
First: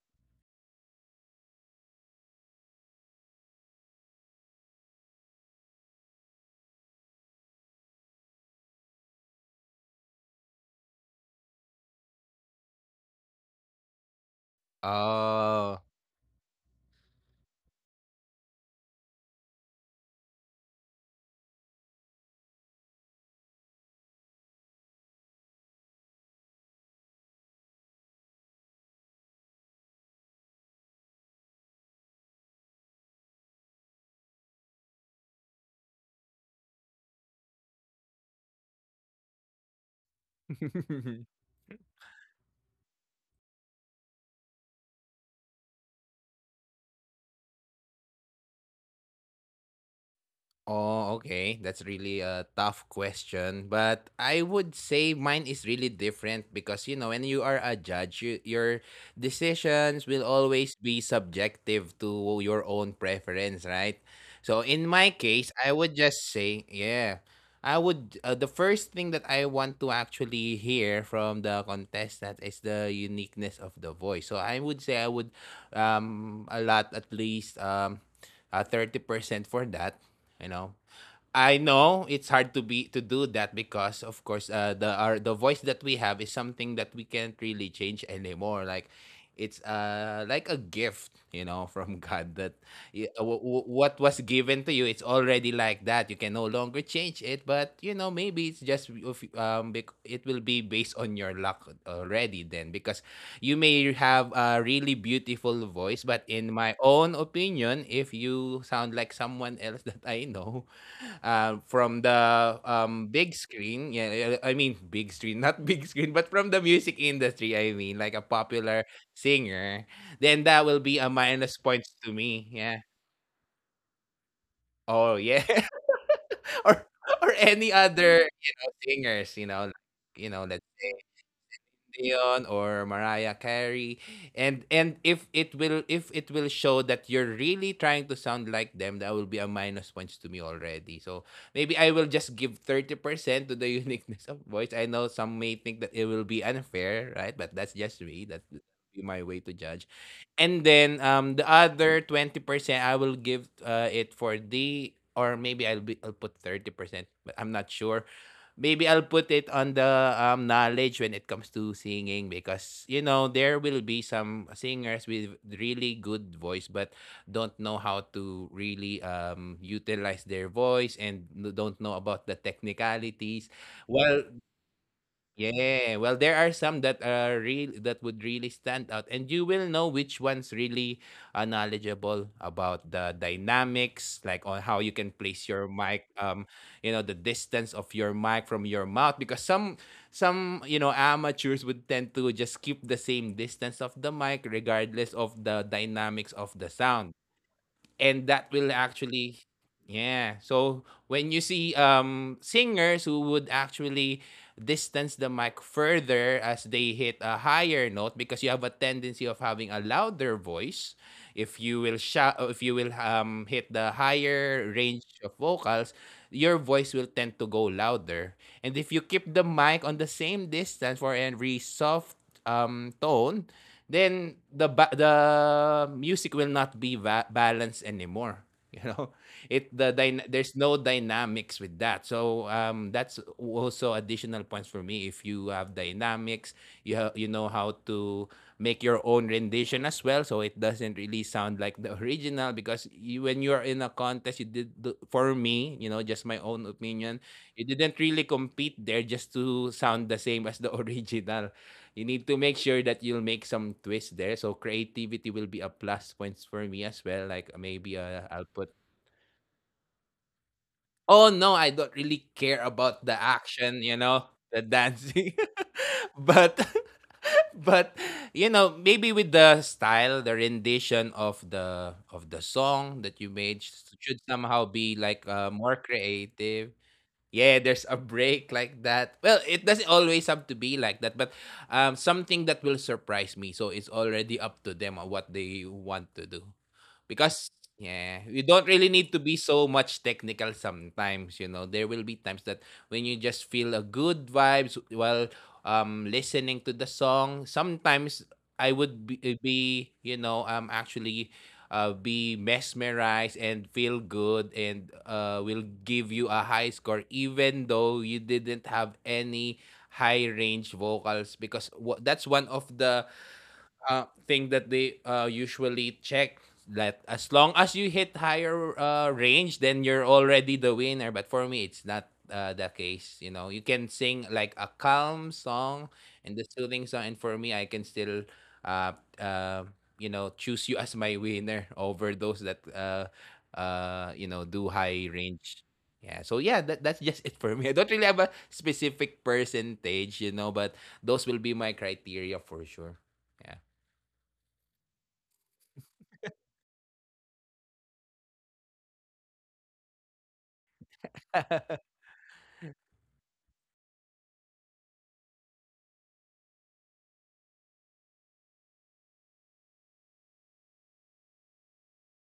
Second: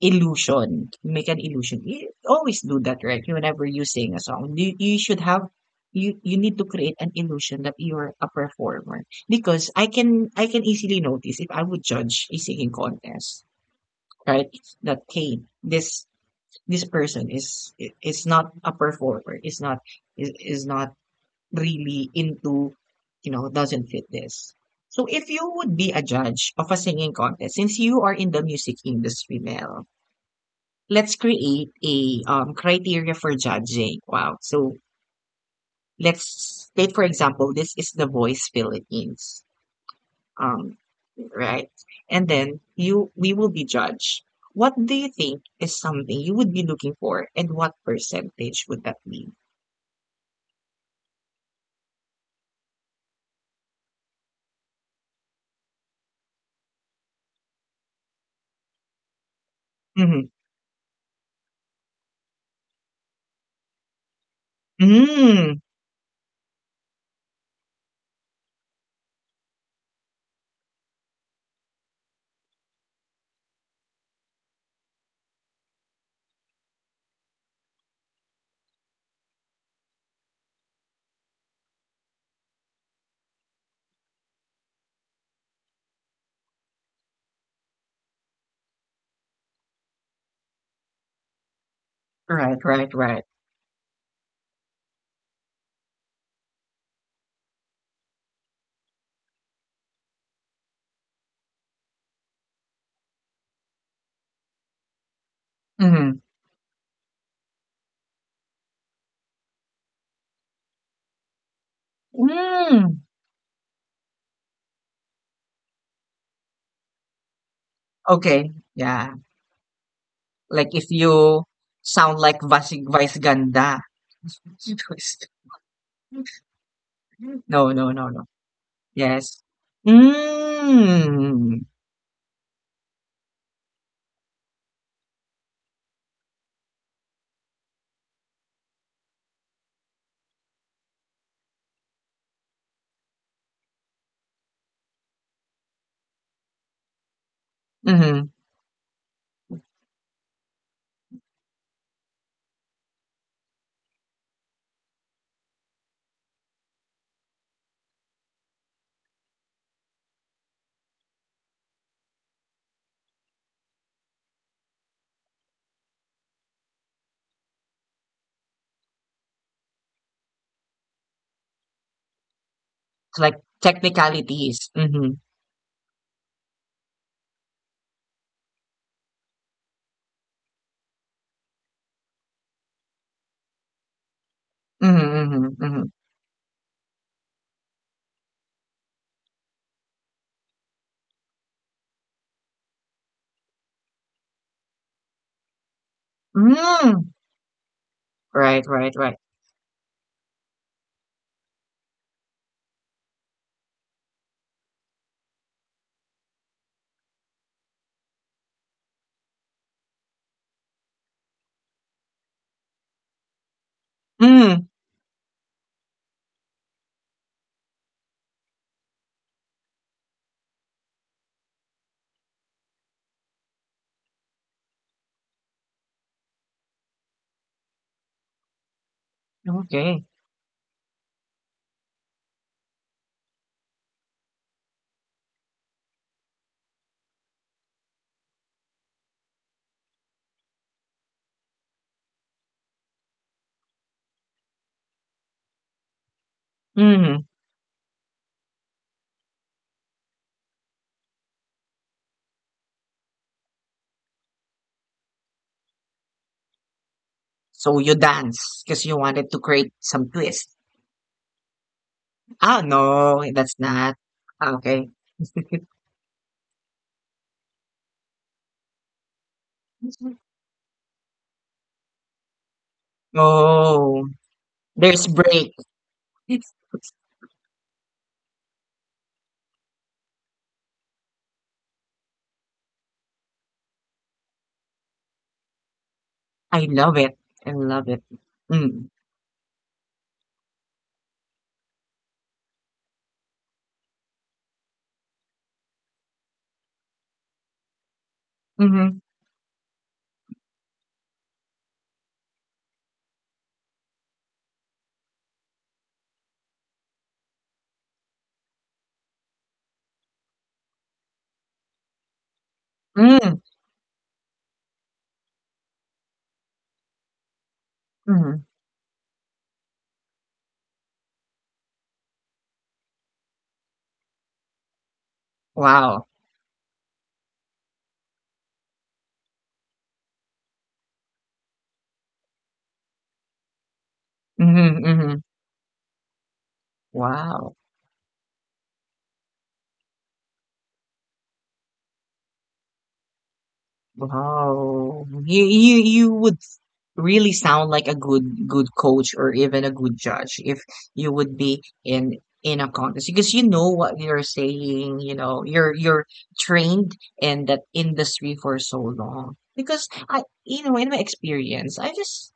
Speaker 1: illusion, you make an illusion. You always do that, right? Whenever you sing a song, you, you should have you you need to create an illusion that you're a performer, because i can i can easily notice if I would judge a singing contest, right? That hey,
Speaker 2: Oh.
Speaker 1: this this person is is not a performer, is not is, is not really into, you know, doesn't fit this. So if you would be a judge of a singing contest, since you are in the music industry, Mel, let's create a um, criteria for judging. Wow. So let's take, for example, this is the Voice Philippines, um,
Speaker 2: (laughs)
Speaker 1: right? And then you we will be judged. What do you think is something you would be looking for, and what percentage would that be?
Speaker 2: Oh, okay. That's really a tough question, but I would say mine is really different because you know when you are a judge, you, your decisions will
Speaker 1: Mm-hmm.
Speaker 2: always be subjective to your own preference, right? So in my case,
Speaker 1: Mm,
Speaker 2: I would just say, yeah, I would. Uh, the first thing that I want to actually hear from the contestant is the uniqueness of the voice. So I would say I would um a lot, at least um uh, thirty percent for that. You know, I know it's hard to be to do that because of course uh, the our the voice that we have is something that we can't really change anymore. Like it's uh like a gift, you know, (laughs) from God that
Speaker 1: right, right,
Speaker 2: y- uh,
Speaker 1: right.
Speaker 2: wh- wh- what was given to you, it's already like that, you can no longer change it, but you know maybe it's just of- um bec- it will be based on your luck already then because you may have a really beautiful voice
Speaker 1: Mm-hmm.
Speaker 2: but in my own opinion if you sound like someone else (laughs) that I know uh from the
Speaker 1: Mm-hmm.
Speaker 2: um, big screen. Yeah, I I mean big screen, (laughs) not big screen, but from the music industry. I mean, like a
Speaker 1: Okay,
Speaker 2: popular
Speaker 1: yeah.
Speaker 2: singer. Then that
Speaker 1: Like
Speaker 2: will
Speaker 1: if
Speaker 2: be a
Speaker 1: you
Speaker 2: minus points to
Speaker 1: sound like
Speaker 2: me.
Speaker 1: Vasig
Speaker 2: Yeah.
Speaker 1: Vice Ganda.
Speaker 2: Oh,
Speaker 1: (laughs)
Speaker 2: yeah. (laughs) Or or
Speaker 1: No,
Speaker 2: any
Speaker 1: no, no,
Speaker 2: other,
Speaker 1: no.
Speaker 2: you know, singers,
Speaker 1: Yes.
Speaker 2: you know, like, you know, let's
Speaker 1: Mm.
Speaker 2: Dion or Mariah Carey and and if it will if it will show that you're really trying to sound like them, that will be a minus points to me already. So maybe I will just give thirty percent to the (laughs) uniqueness of voice. I know some may think that it will be unfair, right, but that's just
Speaker 1: Mm-hmm.
Speaker 2: me. That's be my way to judge. And then um the other twenty percent I will give uh, it for the, or maybe I'll be I'll put thirty percent, but I'm not sure. Maybe I'll put it on the um, knowledge when it comes to singing, because you know there will be some singers with really good voice but don't know how to really um, utilize their voice and n- don't know about the
Speaker 1: Like
Speaker 2: technicalities. Well,
Speaker 1: technicalities. Mm-hmm.
Speaker 2: yeah, well, there are some that are real that would really stand out, and you will know which one's really uh, knowledgeable about the dynamics, like on how you can place
Speaker 1: Mm-hmm.
Speaker 2: your
Speaker 1: Mm-hmm.
Speaker 2: mic, um, you know, the distance of your mic from your mouth, because some some, you know, amateurs would tend to just keep the same distance of the mic regardless of the dynamics
Speaker 1: Mm-hmm.
Speaker 2: of the
Speaker 1: Mm.
Speaker 2: sound. And that
Speaker 1: Right,
Speaker 2: will
Speaker 1: right, right.
Speaker 2: actually, yeah, so when you see um singers who would actually distance the mic further as they hit a higher note, because you have a tendency of having a louder voice. If you will shout, if you will um hit the
Speaker 1: Mm.
Speaker 2: higher range of vocals, your voice will tend to go louder. And if you keep the mic on the same distance, for every soft um tone, then the ba- the music will not be va- balanced anymore. (laughs) You know, it the
Speaker 1: Okay.
Speaker 2: dyna- there's no dynamics with that. So um, that's also additional points for me. If you have dynamics, you ha- you know how to make your own rendition as well, so it doesn't really sound like the (laughs) original. Because you, when you are in a contest, you did the- for me, you know, just my own
Speaker 1: Mm.
Speaker 2: opinion, you didn't really compete there just to sound the same as the (laughs) original. You need to make sure that you'll make some twist there. So creativity will be a plus points for me as well. Like uh,
Speaker 1: So you
Speaker 2: maybe uh, I'll
Speaker 1: dance
Speaker 2: put,
Speaker 1: because you wanted to create some twist.
Speaker 2: oh no, I don't really
Speaker 1: Ah,
Speaker 2: care about the
Speaker 1: no, that's
Speaker 2: action,
Speaker 1: not.
Speaker 2: you know,
Speaker 1: Ah,
Speaker 2: the
Speaker 1: okay.
Speaker 2: dancing,
Speaker 1: (laughs)
Speaker 2: (laughs) but (laughs) but you know maybe with the style, the rendition of the of the song that you made s-
Speaker 1: Oh,
Speaker 2: should somehow be
Speaker 1: there's
Speaker 2: like
Speaker 1: break.
Speaker 2: uh, more creative.
Speaker 1: (laughs)
Speaker 2: Yeah, there's a break like that. Well, it doesn't always have to be like that, but um, something that will surprise me. So it's already up to them on what they want to do.
Speaker 1: I love it. I
Speaker 2: Because
Speaker 1: love it.
Speaker 2: yeah, you don't
Speaker 1: Mm.
Speaker 2: really need to be so much technical sometimes, you know. There will be times that when you just feel a good vibes while um listening to the song. Sometimes I
Speaker 1: Mhm.
Speaker 2: would be, eh, be you know, um actually uh, be mesmerized and feel good, and uh, will give you a high score even though you didn't have any high range vocals. Because wha- that's one of the
Speaker 1: Mm.
Speaker 2: uh, thing that they uh, usually check, that as long as you hit
Speaker 1: Mhm.
Speaker 2: higher uh, range then you're already the winner. But for me it's not uh, the case. You know, you can sing like a calm song
Speaker 1: Wow.
Speaker 2: and the soothing song, and for me I can still uh, uh, you know, choose you as my winner over those that uh, uh, you know, do
Speaker 1: Mhm,
Speaker 2: high
Speaker 1: mhm.
Speaker 2: range. Yeah, so yeah, that, that's just it
Speaker 1: Wow.
Speaker 2: for me. I don't really have a specific percentage, you know, but those will be my criteria for sure. Yeah.
Speaker 1: Wow. You you you would really sound like a good good coach or even a good judge if you would be
Speaker 2: (laughs)
Speaker 1: in in a contest, because you know what you're saying, you know, you're you're trained in that industry for so long. Because I, you know, in my experience, I just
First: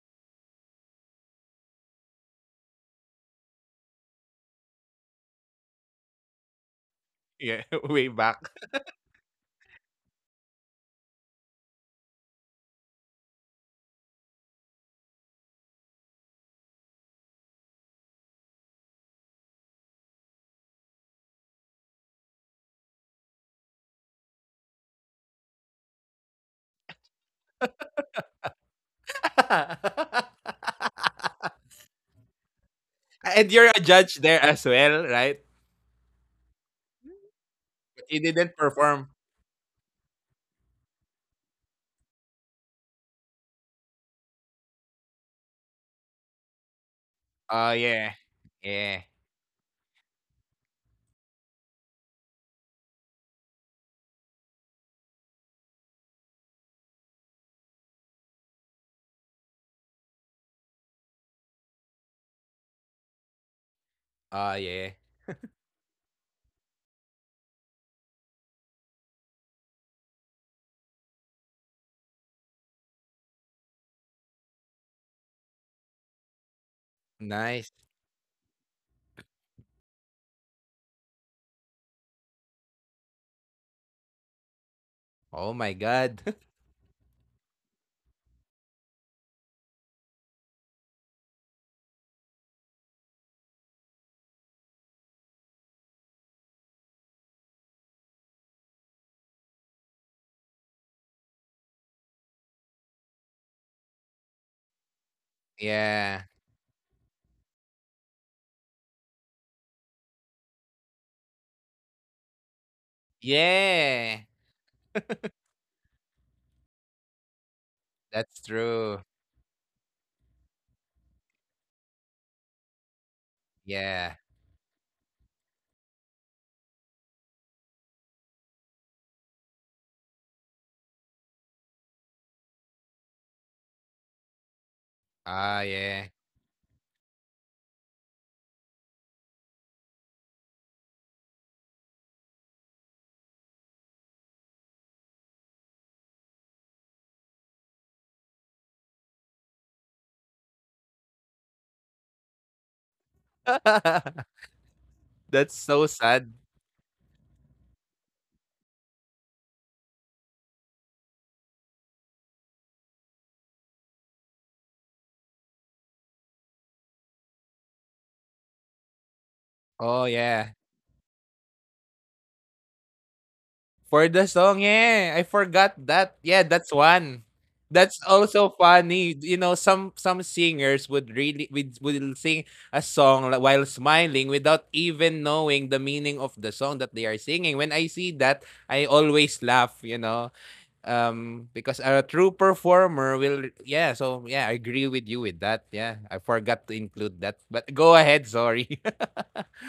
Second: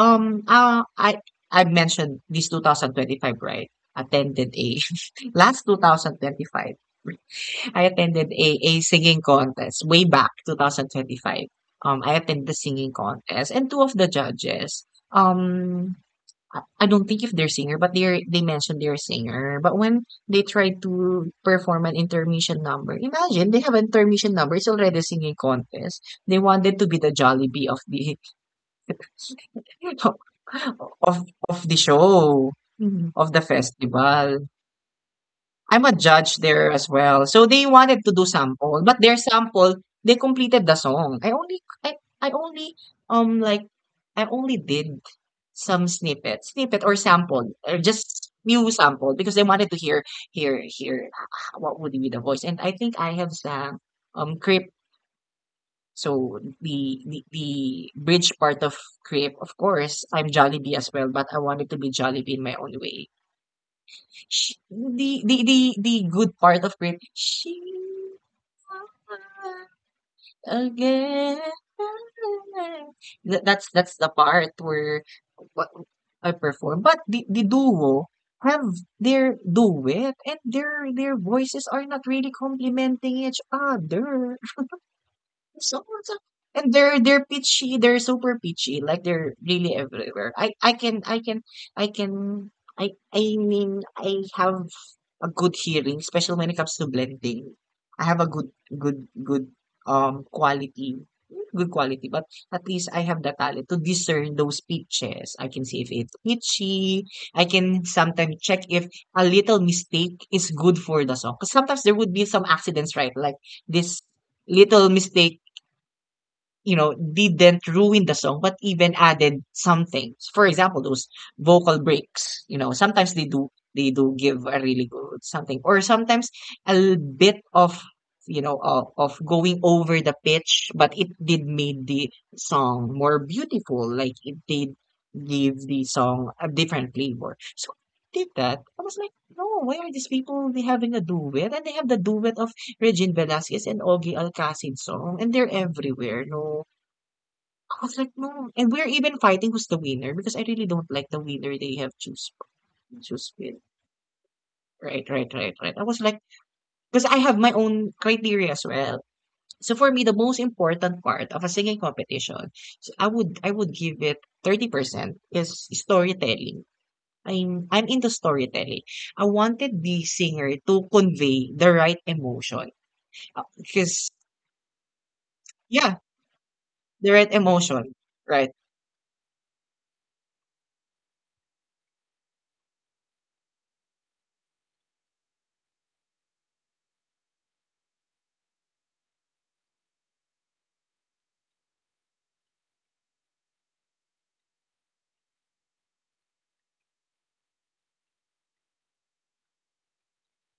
Speaker 1: Um, uh, I I mentioned this two thousand twenty-five, right? Attended a (laughs) last twenty twenty-five.
Speaker 2: Yeah,
Speaker 1: I
Speaker 2: (laughs) way
Speaker 1: attended a,
Speaker 2: back.
Speaker 1: a singing contest way back twenty twenty-five. Um, I attended the singing contest, and two of the judges. Um, I I don't think if they're singer, but they they mentioned they're singer. But when they tried to perform an intermission number, imagine they have an intermission number. It's already a singing contest. They wanted to be the Jollibee of the (laughs)
Speaker 2: (laughs)
Speaker 1: of of the show, mhm, of the
Speaker 2: And you're a judge there
Speaker 1: festival.
Speaker 2: as well, right?
Speaker 1: I'm a judge there as well. So they wanted
Speaker 2: But
Speaker 1: to
Speaker 2: you
Speaker 1: do
Speaker 2: didn't
Speaker 1: sample, but
Speaker 2: perform.
Speaker 1: their sample, they completed the song. I only I I only um like I only did some snippet, snippet or sample,
Speaker 2: Oh,
Speaker 1: or
Speaker 2: yeah.
Speaker 1: just few
Speaker 2: Yeah.
Speaker 1: sample, because they wanted to hear hear hear ah, what would be the voice. And I think I have sang um Creep, so the the, the bridge part of crepe. Of course, I'm Jollibee as well, but I wanted to be Jollibee in my own way.
Speaker 2: Oh,
Speaker 1: Sh
Speaker 2: yeah.
Speaker 1: the, the the the good part of crepe, she again. Th- That's that's the part where what I perform. But the, the
Speaker 2: Nice.
Speaker 1: duo have their duet, and their their voices are not really complementing each other.
Speaker 2: Oh, my
Speaker 1: So so-
Speaker 2: God. (laughs)
Speaker 1: and they're they're pitchy. They're super pitchy. Like they're really everywhere. I I can I can I can I I mean I have a good hearing, especially when it comes to blending. I have a good good good um quality, good quality, but at least I have the talent to discern those pitches. I can see if it's
Speaker 2: Yeah.
Speaker 1: pitchy. I can sometimes check if a little mistake is good for the song, because sometimes there would be some accidents, right? Like this
Speaker 2: Yeah.
Speaker 1: little mistake, you know, didn't ruin the
Speaker 2: That's
Speaker 1: song, but
Speaker 2: true.
Speaker 1: even added something. For example, those vocal breaks. You know, sometimes they do they
Speaker 2: Yeah.
Speaker 1: do give a really good something, or sometimes a l- bit of, you know, of, of going over the pitch, but it did made the song more beautiful. Like it did
Speaker 2: Ah,
Speaker 1: give the
Speaker 2: yeah.
Speaker 1: song a different flavor. So I did that. I was like, no, why are these people they having a duet, and they have the duet of Regine Velasquez and Ogie Alcacin's song, and they're everywhere, no? I was like, no. And we're even fighting who's the winner, because I really don't like the winner they have choose choose with.
Speaker 2: (laughs)
Speaker 1: Right, right,
Speaker 2: That's
Speaker 1: right,
Speaker 2: so
Speaker 1: right. I was
Speaker 2: sad.
Speaker 1: like, because I have my own criteria as well. So for me, the most important part of a singing competition, so I would I would give it thirty percent is storytelling. I'm I'm into storytelling. I wanted
Speaker 2: Oh,
Speaker 1: the
Speaker 2: yeah.
Speaker 1: singer to convey the right emotion
Speaker 2: For the
Speaker 1: because
Speaker 2: song, yeah. I forgot
Speaker 1: yeah.
Speaker 2: that. Yeah, that's one.
Speaker 1: The right
Speaker 2: That's
Speaker 1: emotion,
Speaker 2: also
Speaker 1: right?
Speaker 2: funny. You know, some some singers would really would, would sing a song li- while smiling without even knowing the meaning of the song that they are singing. When I see that, I always laugh, you know. Um because a true performer will, yeah, so yeah, I agree with you with that. Yeah. I forgot to include that. But go ahead, sorry.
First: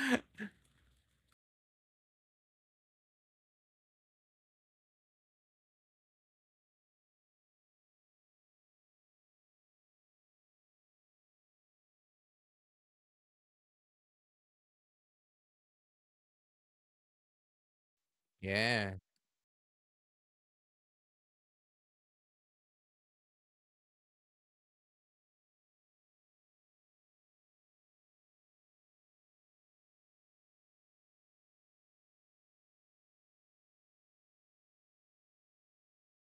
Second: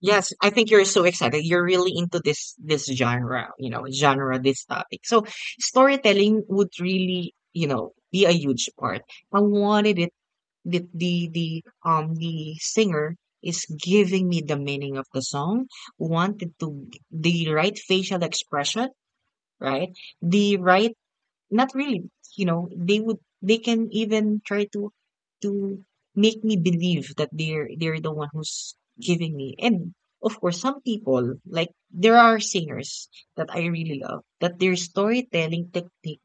Speaker 1: Yes, I think you're so excited. You're really into this this genre, you know, genre, this topic. So storytelling would really, you know, be a huge part. I wanted it the the the um the singer is giving me the meaning of the song, wanted to g- the right facial
Speaker 2: (laughs) Yeah.
Speaker 1: expression, right? The right. Not really. You know, they would they can even try to to make me believe that they're they're the one who's giving me. And of course, some people, like there are singers that I really love, that their storytelling technique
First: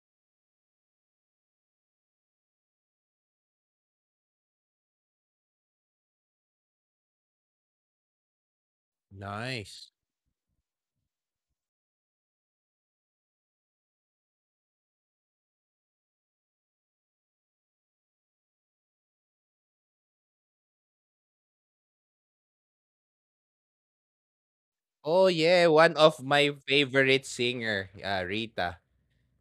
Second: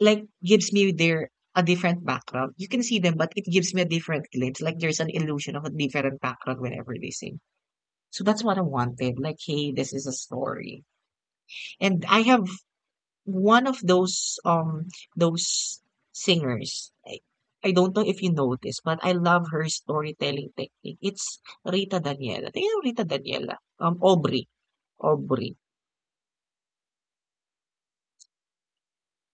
Speaker 1: like gives me their a different background. You can see them, but it gives me a different glimpse. Like there's an illusion of a different background whenever they sing. So that's what I wanted. Like, hey,
Speaker 2: Nice.
Speaker 1: this is a story. And I have one of those, um, those singers, I I don't know if you know this, but I love her storytelling technique. It's Rita Daniela. Do you know Rita Daniela? Um, Aubrey.
Speaker 2: Oh
Speaker 1: Aubrey.
Speaker 2: yeah, one of my favorite singer, uh, Rita.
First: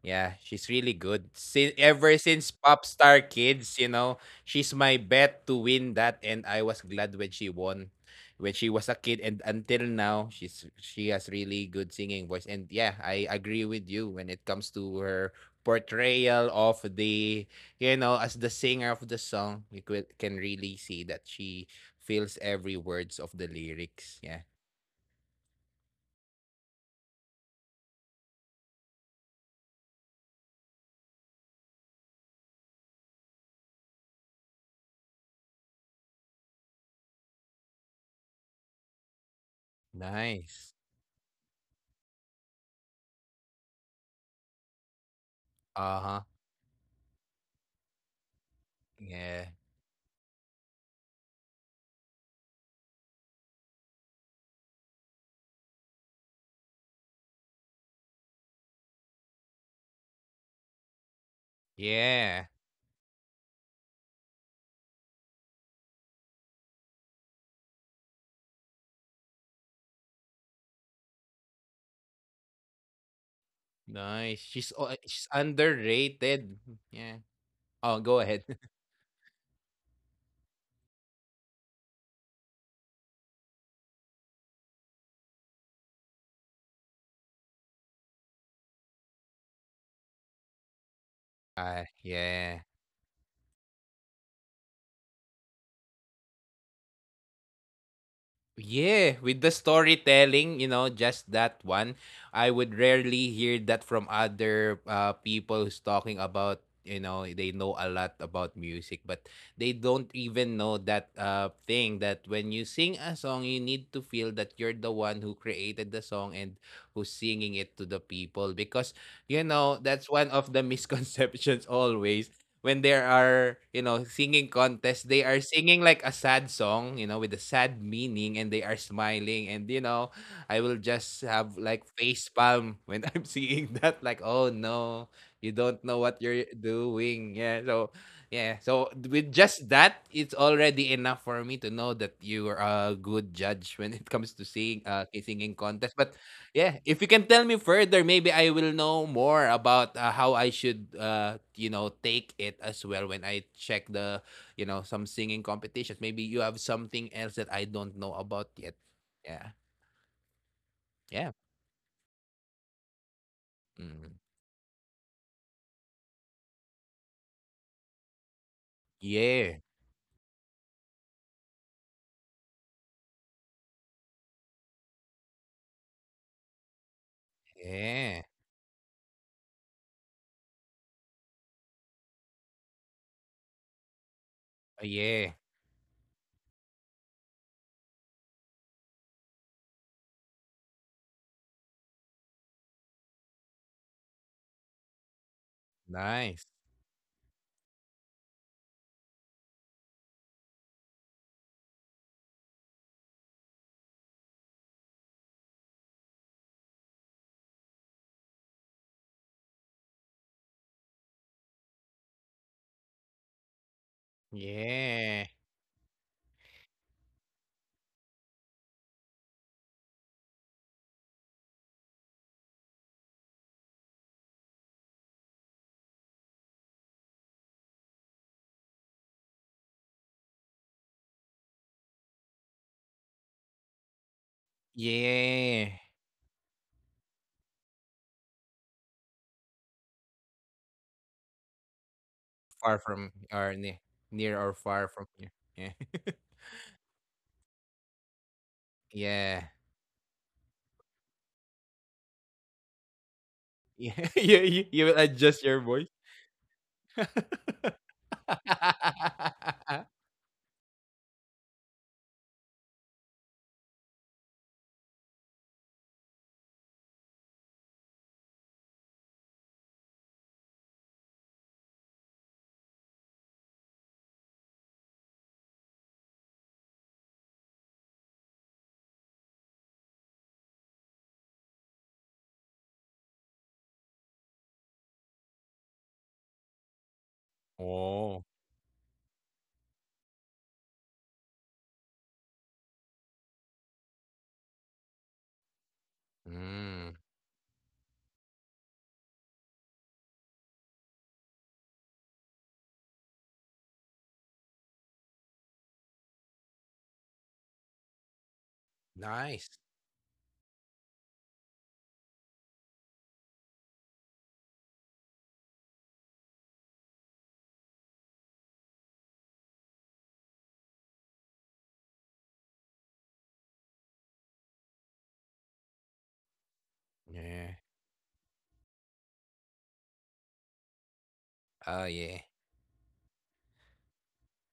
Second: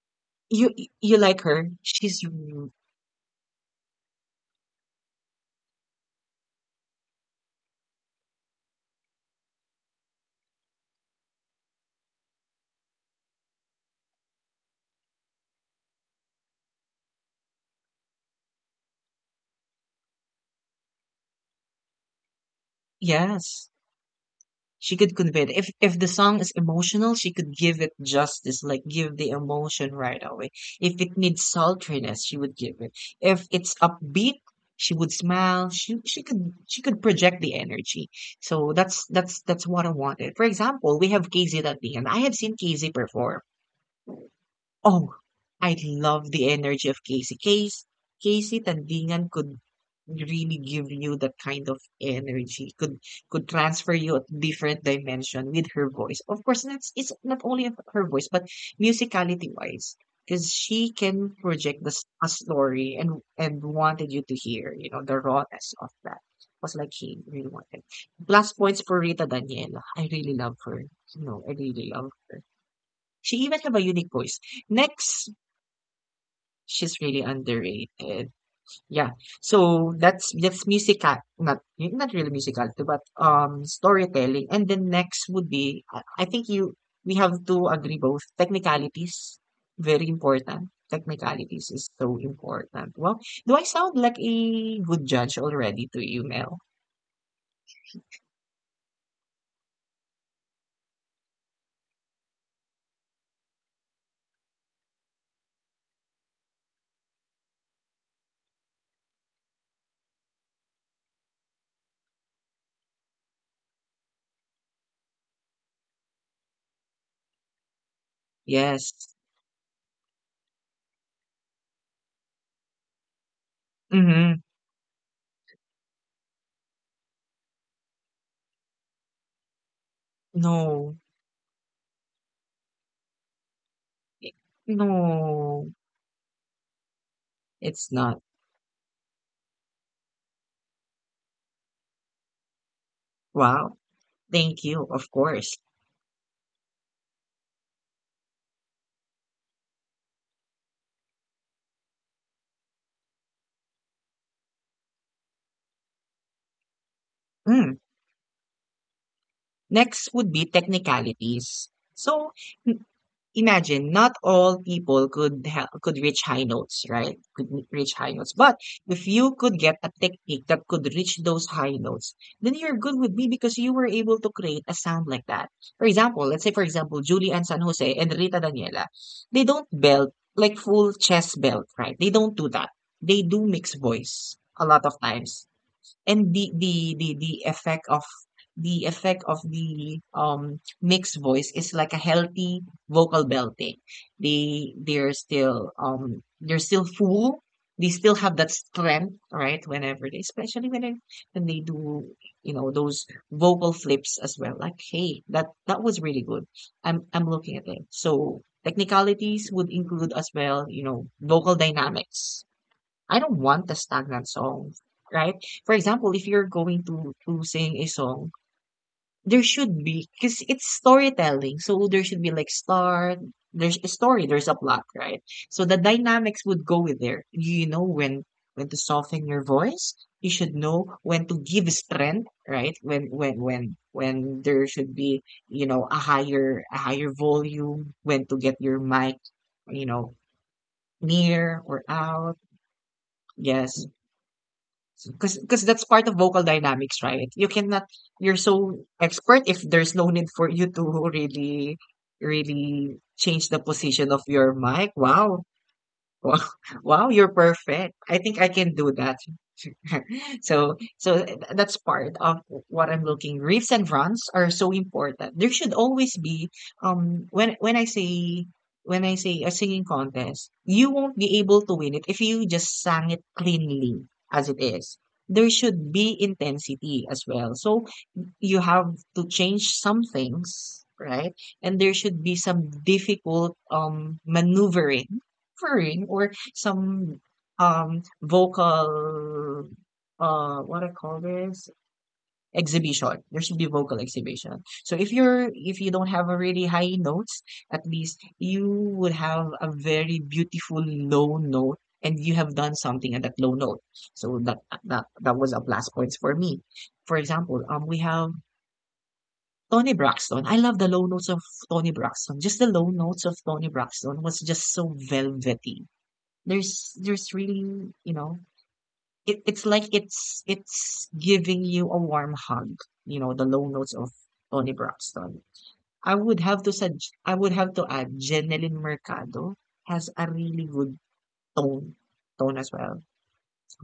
Speaker 2: Yeah, she's
Speaker 1: You
Speaker 2: really
Speaker 1: you
Speaker 2: good.
Speaker 1: like her?
Speaker 2: Since ever
Speaker 1: She's
Speaker 2: since Popstar Kids, you know, she's my bet to win that, and I was glad when she won, when she was a kid, and until now, she's she has really good singing voice. And yeah, I agree with you when it comes to her portrayal of the, you know, as the singer of the song, you could, can really see that she feels every words of the
Speaker 1: yes.
Speaker 2: lyrics. Yeah,
Speaker 1: She could convey it. If if the song is emotional, she could give it justice, like give the emotion right away. If it needs sultriness, she would give it. If it's upbeat, she would smile. She she could she could project the energy. So that's that's that's what I wanted. For
Speaker 2: nice.
Speaker 1: example, we have K Z at the end. I have seen K Z perform. Oh, I
Speaker 2: Uh-huh.
Speaker 1: love the energy of Casey. Casey, Casey
Speaker 2: Yeah.
Speaker 1: Tandingan could really give you that kind of energy. Could could transfer you a different dimension with her voice. Of course, it's it's not only of her voice, but musicality wise, because she can project the s-
Speaker 2: Yeah.
Speaker 1: a story, and and wanted you to hear, you know, the rawness of that. Was like she really wanted. Plus points for Rita Daniela. I really love her. You know, I really love her. She even have a
Speaker 2: Nice.
Speaker 1: unique
Speaker 2: She's o
Speaker 1: voice.
Speaker 2: she's
Speaker 1: Next
Speaker 2: underrated. Yeah.
Speaker 1: she's really
Speaker 2: Oh, go ahead. (laughs)
Speaker 1: underrated. Yeah. So that's that's musical, not not really musical, but um storytelling. And then next would be, I I think you we have to agree both technicalities, very important.
Speaker 2: Ah,
Speaker 1: Technicalities is
Speaker 2: yeah.
Speaker 1: so important. Well, do I sound like a good judge already to you, Mel?
Speaker 2: Yeah, with the storytelling, you know, just that one, I would rarely hear that from other uh, people who's talking about, you know, they know a lot about music, but they don't even know that uh, thing, that when you sing a song, you need to feel that you're the one who created the song and who's singing it to the people. Because, you know,
Speaker 1: Yes.
Speaker 2: that's one of the misconceptions (laughs) always. When there are, you know, singing contests,
Speaker 1: Mm-hmm.
Speaker 2: they are singing like a sad song, you know, with a sad meaning, and they are smiling. And you know, I will just have
Speaker 1: No.
Speaker 2: like face palm when (laughs) I'm seeing that, like, oh no, you don't know what you're
Speaker 1: No,
Speaker 2: doing. Yeah, so yeah,
Speaker 1: it's
Speaker 2: so
Speaker 1: not.
Speaker 2: with just that, it's already enough for me to know that you are a good judge when it comes to
Speaker 1: Wow.
Speaker 2: sing uh
Speaker 1: Thank
Speaker 2: singing
Speaker 1: you. Of
Speaker 2: contest. But
Speaker 1: course.
Speaker 2: yeah, if you can tell me further, maybe I will know more about uh, how I should, uh, you know, take it as well when I check the, you know, some singing competitions. Maybe you have something else that I don't know about
Speaker 1: Mm.
Speaker 2: yet. Yeah,
Speaker 1: Next would be
Speaker 2: yeah,
Speaker 1: technicalities. So n-
Speaker 2: mm.
Speaker 1: imagine not all people could ha- could reach high notes, right? Could n- reach high notes. But
Speaker 2: yeah,
Speaker 1: if you could get a technique that could reach those high notes, then you're good with me, because you were able to create a sound like that. For example, let's say for example, Julian
Speaker 2: yeah,
Speaker 1: San Jose and Rita Daniela, they don't belt like full chest belt, right? They don't do that. They do mixed
Speaker 2: Oh,
Speaker 1: voice
Speaker 2: yeah.
Speaker 1: a lot of times, and the the the the effect of the effect of the um mixed voice is like a healthy vocal belting. They they're still
Speaker 2: Nice.
Speaker 1: um they're still full. They still have that strength, right? Whenever they, especially when they, when they do, you know, those vocal flips as well. Like, hey, that that was really good. I'm I'm looking at it. So technicalities would include as well, you know, vocal dynamics. I don't want a stagnant
Speaker 2: Yeah,
Speaker 1: song, right? For example, if you're going to to sing a song, there should be, because it's storytelling, so there should be like start. There's a story, there's a plot, right? So the dynamics would go with there. You know when when to soften your voice. You should know when to give strength, right? When when when when there should
Speaker 2: yeah.
Speaker 1: be, you know, a higher a higher volume. When to get your mic, you know, near or
Speaker 2: Far
Speaker 1: out.
Speaker 2: from or near, near
Speaker 1: Yes.
Speaker 2: or far from here. Yeah,
Speaker 1: Because because that's part of vocal dynamics, right? You cannot, you're
Speaker 2: (laughs) yeah,
Speaker 1: so expert if there's no need for you to really really
Speaker 2: yeah.
Speaker 1: change the
Speaker 2: (laughs) You, you
Speaker 1: position of
Speaker 2: you will
Speaker 1: your
Speaker 2: adjust
Speaker 1: mic.
Speaker 2: your voice.
Speaker 1: Wow. (laughs) Wow, wow, you're perfect, I think I can do that.
Speaker 2: (laughs)
Speaker 1: (laughs) so so that's part of what I'm looking. Riffs and runs are so important. There should always be um when when I say when I say a singing contest, you won't be able to win it if you just sang it cleanly as it is. There should be intensity as well. So you have to change some things, right? And there should be some difficult um maneuvering, maneuvering or some
Speaker 2: Oh,
Speaker 1: um vocal uh what I call this exhibition. There should be vocal exhibition. So if you're if you don't have
Speaker 2: mm,
Speaker 1: a really high notes, at least you would have a very beautiful low note, and you have done something at that low note. So that that that was a plus points for me. For example, um we have
Speaker 2: nice.
Speaker 1: Tony Braxton. I love the low notes of Tony Braxton. Just the low notes of Tony Braxton was just so velvety. There's there's really, you know, it, it's like it's it's giving you a warm hug, you know, the low notes of Tony Braxton. I would have to
Speaker 2: Yeah.
Speaker 1: sug- I would have to add Jeneline Mercado has a really good
Speaker 2: Oh, yeah.
Speaker 1: tone tone as well.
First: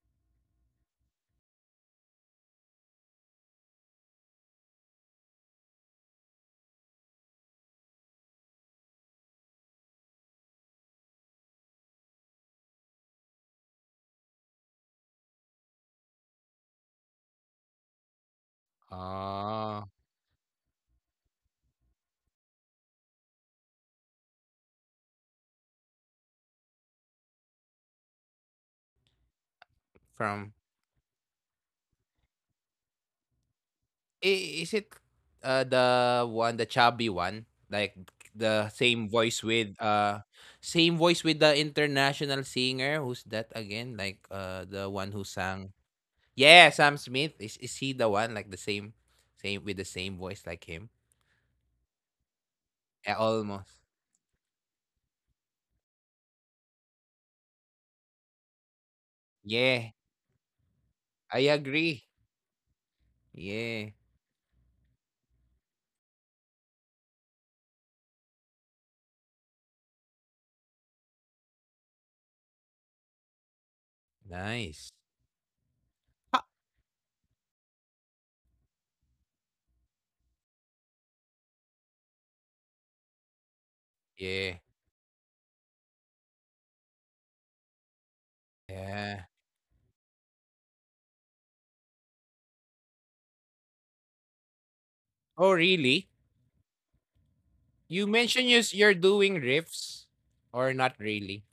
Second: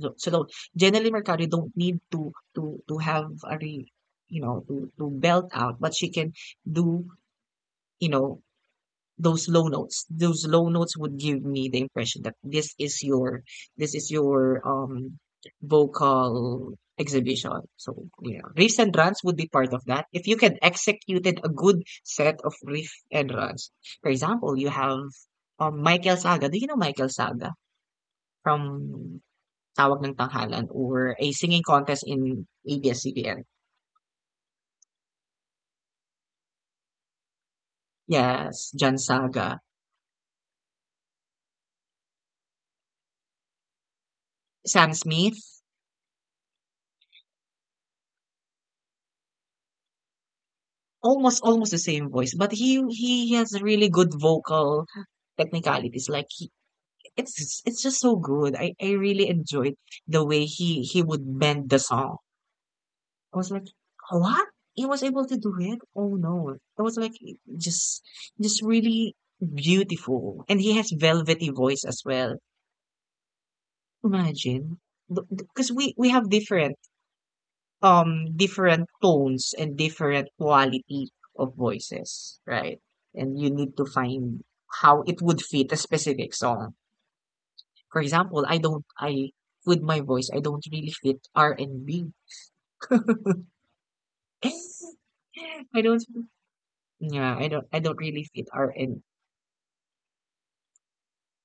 Speaker 1: So, so though Jeneline Mercado, you don't need to to to have a re, you know to to belt out, but she can do you know those low notes. Those low notes would give me the impression that this is your this is your um vocal exhibition. So yeah, riffs and runs would be part
Speaker 2: Uh,
Speaker 1: of that if you can executed a good set of riff and runs. For example, you have um Michael Saga. Do you know Michael Saga from Tawag ng
Speaker 2: from,
Speaker 1: Tanghalan, or a singing contest in A B S-C B N?
Speaker 2: i- is it uh the one, the chubby one, like the
Speaker 1: Yes, John
Speaker 2: same voice
Speaker 1: Saga.
Speaker 2: with uh same voice with the international singer? Who's that again? Like uh the
Speaker 1: Sam
Speaker 2: one who
Speaker 1: Smith.
Speaker 2: sang, yeah, Sam Smith. is is he the one, like the same, same with the same voice like him?
Speaker 1: Almost almost the same voice, but he
Speaker 2: Yeah,
Speaker 1: he has
Speaker 2: almost.
Speaker 1: really good vocal technicalities. Like he, it's it's just so good. I I really enjoyed
Speaker 2: Yeah,
Speaker 1: the way he he
Speaker 2: I
Speaker 1: would bend the
Speaker 2: agree.
Speaker 1: song. I was like,
Speaker 2: Yeah.
Speaker 1: what? He was able to do it? Oh no! It was like just just really beautiful, and he has velvety voice as well. Imagine,
Speaker 2: Nice.
Speaker 1: because we we have
Speaker 2: Ha-
Speaker 1: different um different tones and different quality of voices, right? And you need to find
Speaker 2: yeah.
Speaker 1: how it would fit a specific song. For example, I don't
Speaker 2: Yeah.
Speaker 1: I with my voice, I don't really fit r and B. (laughs)
Speaker 2: Oh,
Speaker 1: I
Speaker 2: really?
Speaker 1: don't. Yeah, I don't I don't
Speaker 2: You
Speaker 1: really
Speaker 2: mentioned
Speaker 1: fit
Speaker 2: you s-
Speaker 1: r
Speaker 2: you're
Speaker 1: and.
Speaker 2: doing riffs, or not really?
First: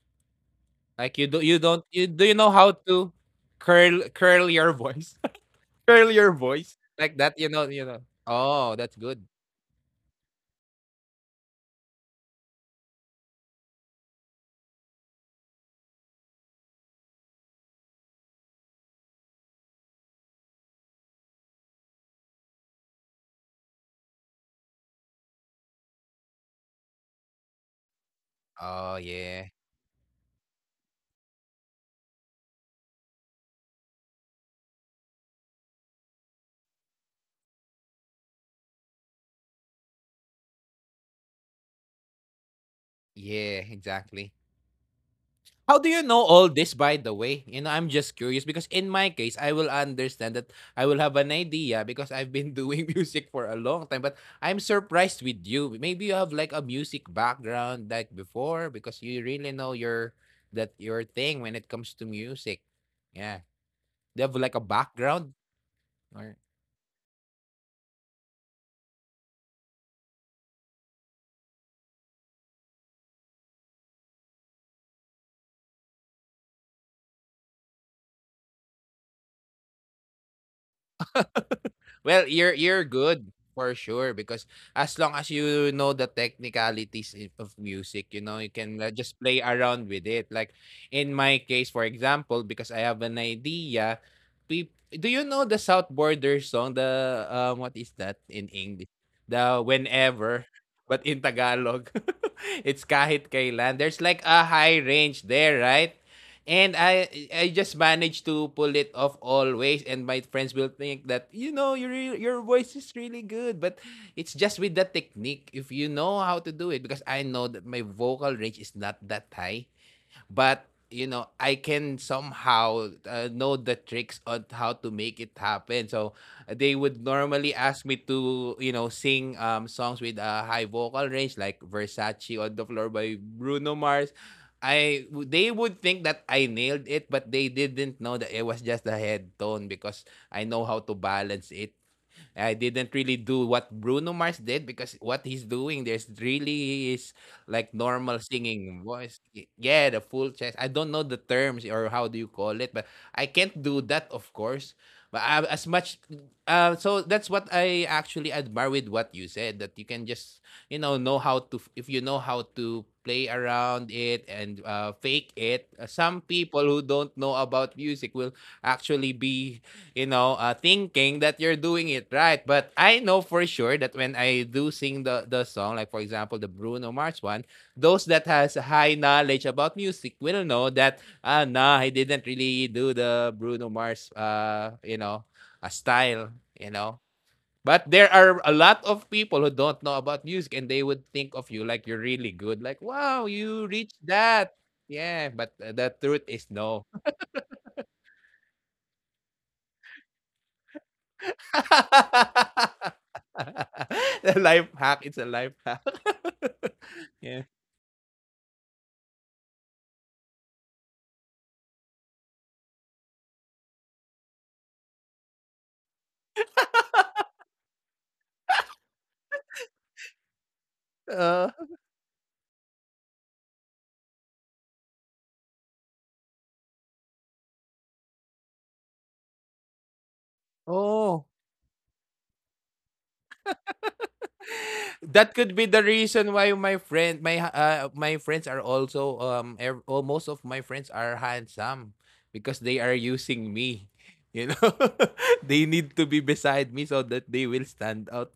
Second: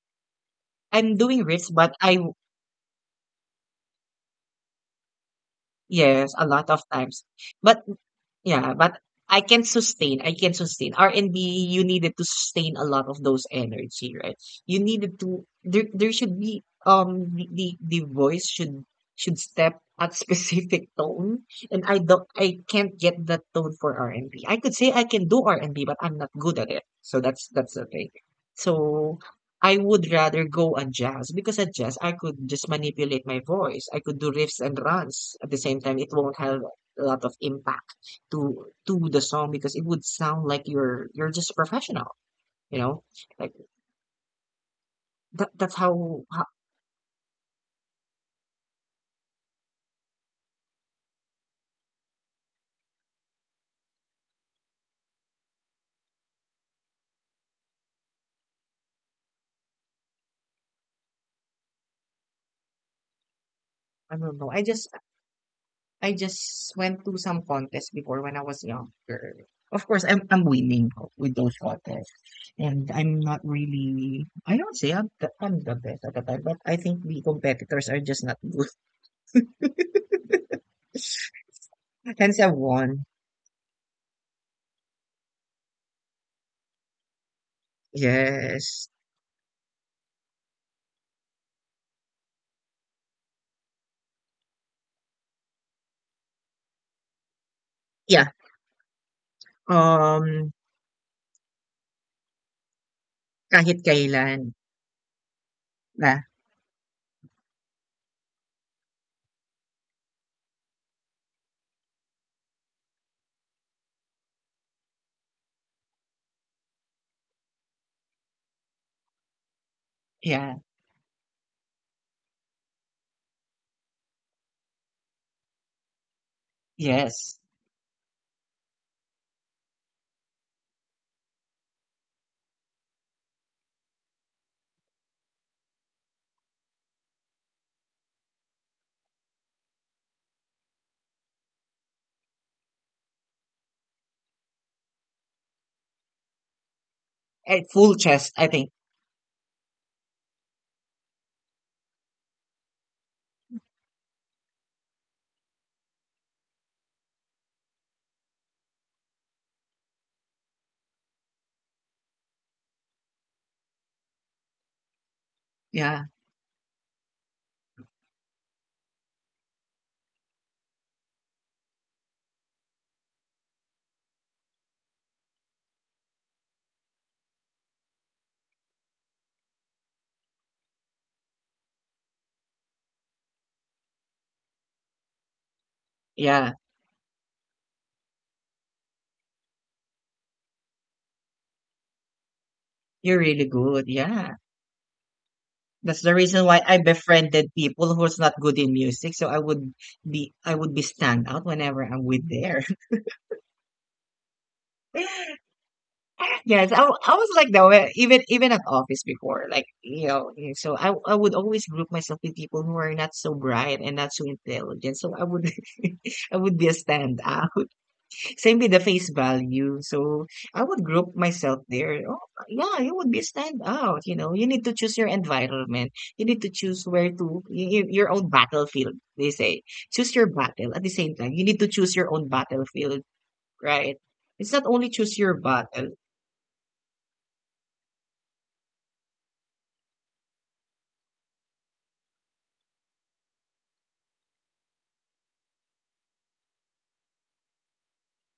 Speaker 1: I'm
Speaker 2: Like you do
Speaker 1: doing
Speaker 2: you
Speaker 1: riffs,
Speaker 2: don't
Speaker 1: but
Speaker 2: you
Speaker 1: I,
Speaker 2: do you know how to curl curl your voice? (laughs) Curl your
Speaker 1: yes, a lot
Speaker 2: voice
Speaker 1: of
Speaker 2: like
Speaker 1: times.
Speaker 2: that, you know, you
Speaker 1: But
Speaker 2: know. Oh,
Speaker 1: yeah,
Speaker 2: that's
Speaker 1: but
Speaker 2: good.
Speaker 1: I can sustain. I can sustain. R and B, you needed to sustain a lot of those energy, right? You needed to. There there should be um the the the voice should should step at specific (laughs) tone, and I don't I can't get that tone for r and B. I could say I can do R and B, but I'm not good at it. So that's that's the thing.
Speaker 2: Oh,
Speaker 1: So
Speaker 2: yeah.
Speaker 1: I would rather go on jazz, because at jazz I could just manipulate my voice. I could do riffs and runs at the same time. It won't have a lot of impact to to the song, because it would sound like you're you're just a professional, you know like
Speaker 2: Yeah, exactly.
Speaker 1: that that's
Speaker 2: How do you know
Speaker 1: how, how
Speaker 2: all this, by the way? You know, I'm just curious because in my case, I will understand that I will have an idea because I've been doing (laughs) music for a long time. But I'm surprised with you. Maybe you have like a music background like before because you really know your that your thing when it comes to music. Yeah, do
Speaker 1: I
Speaker 2: you have
Speaker 1: don't
Speaker 2: like
Speaker 1: know,
Speaker 2: a
Speaker 1: I just
Speaker 2: background?
Speaker 1: i just went to some contests before when I was younger. Of course, i'm i'm winning with those contests, and I'm not really I don't say i'm the, i'm the best at the time, but I think the competitors are just not good. (laughs)
Speaker 2: Well,
Speaker 1: Hence
Speaker 2: you're
Speaker 1: I
Speaker 2: you're
Speaker 1: won.
Speaker 2: good for sure because as long as you know the technicalities i- of music, you know, you can uh,
Speaker 1: Yes.
Speaker 2: just play around with it. Like in my case, for example, because I have an idea, peop do you know the South Border song? The um, what is that
Speaker 1: Yeah.
Speaker 2: in English? The whenever,
Speaker 1: um
Speaker 2: but in Tagalog, (laughs) it's kahit kailan.
Speaker 1: Kahit
Speaker 2: There's like a
Speaker 1: kailan
Speaker 2: high range there, right?
Speaker 1: na.
Speaker 2: And I I just managed to pull it off always, and my friends will think that, you know, your your voice is really good, but it's just with the technique, if you know how to do it. Because I know that my vocal range is not that high,
Speaker 1: Yeah.
Speaker 2: but you know I can somehow, uh, know the tricks on how to make it happen. So they would
Speaker 1: Yes.
Speaker 2: normally ask me to, you know, sing um songs with a high vocal range, like Versace on the Floor by Bruno Mars. I They would think that I nailed it, but they didn't know that it was just the head tone because I know how to balance it. I didn't really do what Bruno Mars did, because what he's doing there's really is
Speaker 1: Eh,
Speaker 2: like
Speaker 1: full
Speaker 2: normal
Speaker 1: chest, I think.
Speaker 2: singing voice. Y- Yeah, the full chest. I don't know the terms or how do you call it, but I can't do that, of course. But I, as much, uh, so that's what I actually admire with what you said, that you can just, you know know how to, if you know how to play around it and uh, fake it. Uh,
Speaker 1: Yeah.
Speaker 2: Some people who don't know about music will actually be you know, uh, thinking that you're doing it right. But I know for sure that when I do sing the, the song, like for example, the Bruno Mars one, those that has high knowledge about music will know that, ah, nah, I didn't really do the Bruno Mars, uh, you know, a style,
Speaker 1: Yeah,
Speaker 2: you know. But there are a lot of people who don't know about music and they would think of you like you're really good. Like,
Speaker 1: you're
Speaker 2: wow,
Speaker 1: really
Speaker 2: you
Speaker 1: good.
Speaker 2: reached
Speaker 1: Yeah.
Speaker 2: that. Yeah, but uh,
Speaker 1: That's
Speaker 2: the
Speaker 1: the
Speaker 2: truth
Speaker 1: reason
Speaker 2: is
Speaker 1: why I
Speaker 2: no.
Speaker 1: befriended people who's not good in music, so I would be I would be stand out whenever I'm with there.
Speaker 2: (laughs) The life hack. It's a
Speaker 1: (laughs)
Speaker 2: life hack.
Speaker 1: Yes, I wa- I
Speaker 2: (laughs)
Speaker 1: was
Speaker 2: Yeah.
Speaker 1: like that way, even even at office before, like you know. eh, so I I would always group myself with people who are not so bright and not so intelligent, so I would (laughs) I would be a stand out. Same with the face value. So I would group
Speaker 2: Uh,
Speaker 1: myself there. Oh, yeah, you would be stand out. You know, you need to choose your environment. You need to choose where to y- y- your own battlefield. They say choose your battle. At the same
Speaker 2: oh.
Speaker 1: time, you need to choose your own battlefield, right? It's not only choose
Speaker 2: That
Speaker 1: your
Speaker 2: could be the
Speaker 1: battle.
Speaker 2: reason why my friend, my uh, my friends are also um, ev- oh, most of my friends are handsome because they are using me. You know, (laughs) they need to be beside me so that they will stand out.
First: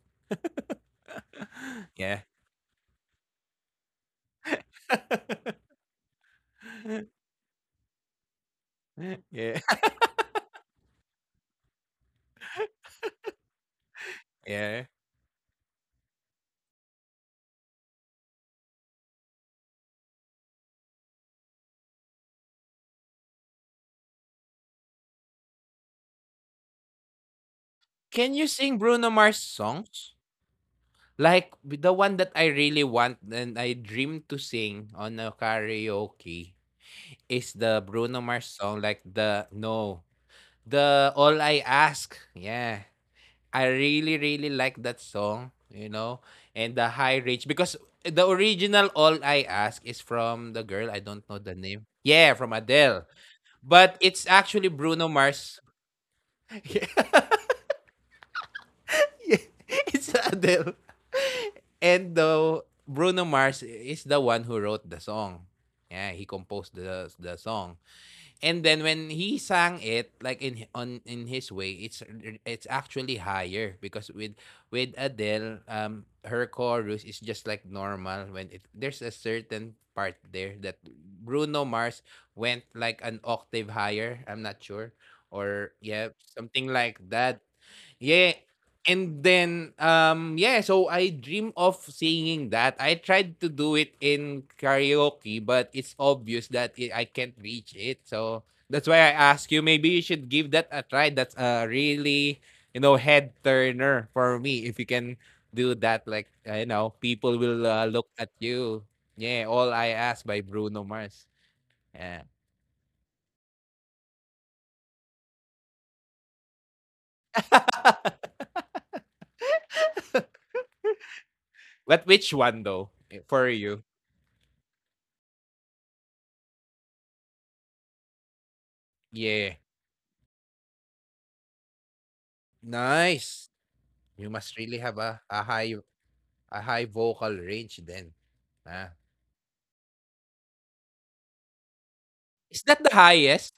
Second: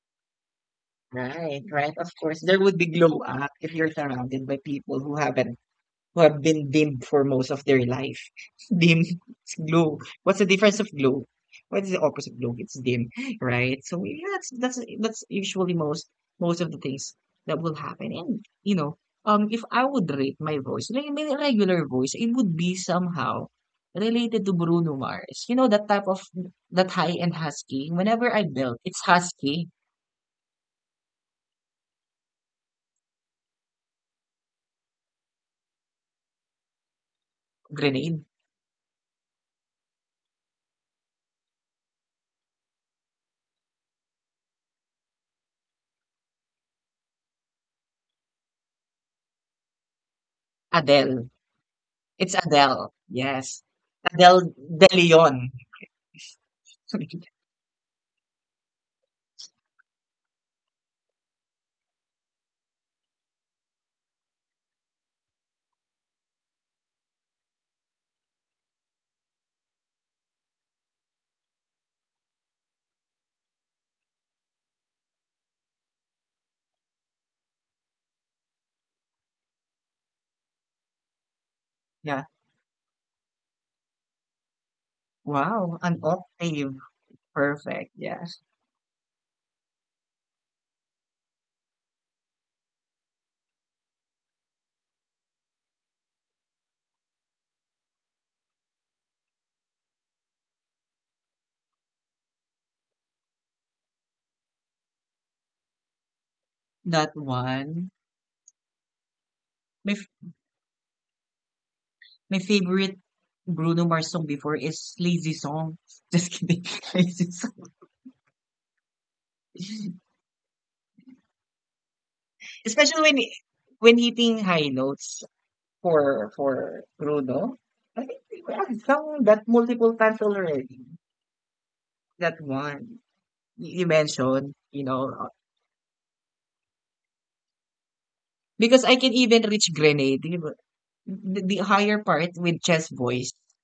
Speaker 1: Right,
Speaker 2: (laughs)
Speaker 1: right. Of
Speaker 2: Yeah.
Speaker 1: course, there would be glow up if you're surrounded by people who haven't
Speaker 2: (laughs)
Speaker 1: who have been dimmed for most of their life. (laughs) Dim, it's
Speaker 2: Yeah.
Speaker 1: glow. What's the difference of glow? What is the opposite of glow? It's dim, right? So yeah, that's that's
Speaker 2: Yeah.
Speaker 1: that's usually most most of the things that will happen. And you know, um, if I would rate my voice, like my regular voice, it would be somehow related to Bruno Mars. You know that type of that high and husky. Whenever
Speaker 2: Can
Speaker 1: I
Speaker 2: you
Speaker 1: build,
Speaker 2: sing
Speaker 1: it's
Speaker 2: Bruno Mars
Speaker 1: husky.
Speaker 2: songs? Like the one that I really want and I dream to sing on a karaoke is the Bruno
Speaker 1: Grenade.
Speaker 2: Mars song, like the no, the All I Ask. Yeah. I really, really like that song, you know, and the high reach because the original All I Ask is from the girl, I don't
Speaker 1: Adele.
Speaker 2: know the name.
Speaker 1: It's
Speaker 2: Yeah, from
Speaker 1: Adele.
Speaker 2: Adele.
Speaker 1: Yes.
Speaker 2: But it's
Speaker 1: Adele
Speaker 2: actually
Speaker 1: De
Speaker 2: Bruno
Speaker 1: Leon.
Speaker 2: Mars. (laughs)
Speaker 1: (laughs)
Speaker 2: (laughs) Yeah, it's Adele. And the Bruno Mars is the one who wrote the song. Yeah, he composed the the song. And then when he sang it, like, in on in his way, it's it's actually higher because with with Adele, um her chorus is just like normal when it there's a certain part there that Bruno Mars
Speaker 1: Yeah.
Speaker 2: went like an octave higher. I'm not sure,
Speaker 1: Wow,
Speaker 2: or
Speaker 1: an
Speaker 2: yeah, something
Speaker 1: octave.
Speaker 2: like that.
Speaker 1: Perfect,
Speaker 2: Yeah.
Speaker 1: yes.
Speaker 2: And then um yeah, so I dream of singing that. I tried to do it in karaoke, but it's obvious that it, I can't reach it. So that's why I ask you maybe you should give that a try. That's a really, you know, head turner for me if you can do that, like, uh, you know,
Speaker 1: That
Speaker 2: people will
Speaker 1: one.
Speaker 2: uh, look at you. Yeah, All
Speaker 1: My
Speaker 2: I
Speaker 1: f
Speaker 2: Ask by Bruno Mars. Yeah.
Speaker 1: my favorite Bruno Mars song before is Lazy Song. (laughs) Just kidding. (laughs) Lazy Song.
Speaker 2: (laughs) But which one though,
Speaker 1: Especially when
Speaker 2: eh, for you?
Speaker 1: when hitting high notes for for Bruno. I think we have sung that
Speaker 2: Yeah.
Speaker 1: multiple times already. That one
Speaker 2: Nice.
Speaker 1: y- you
Speaker 2: You
Speaker 1: mentioned,
Speaker 2: must
Speaker 1: you
Speaker 2: really have
Speaker 1: know,
Speaker 2: a
Speaker 1: uh,
Speaker 2: a high a high vocal range then.
Speaker 1: because I
Speaker 2: ah.
Speaker 1: can even reach Grenade, you know, the, the higher part with
Speaker 2: Is that
Speaker 1: chest
Speaker 2: the
Speaker 1: voice.
Speaker 2: highest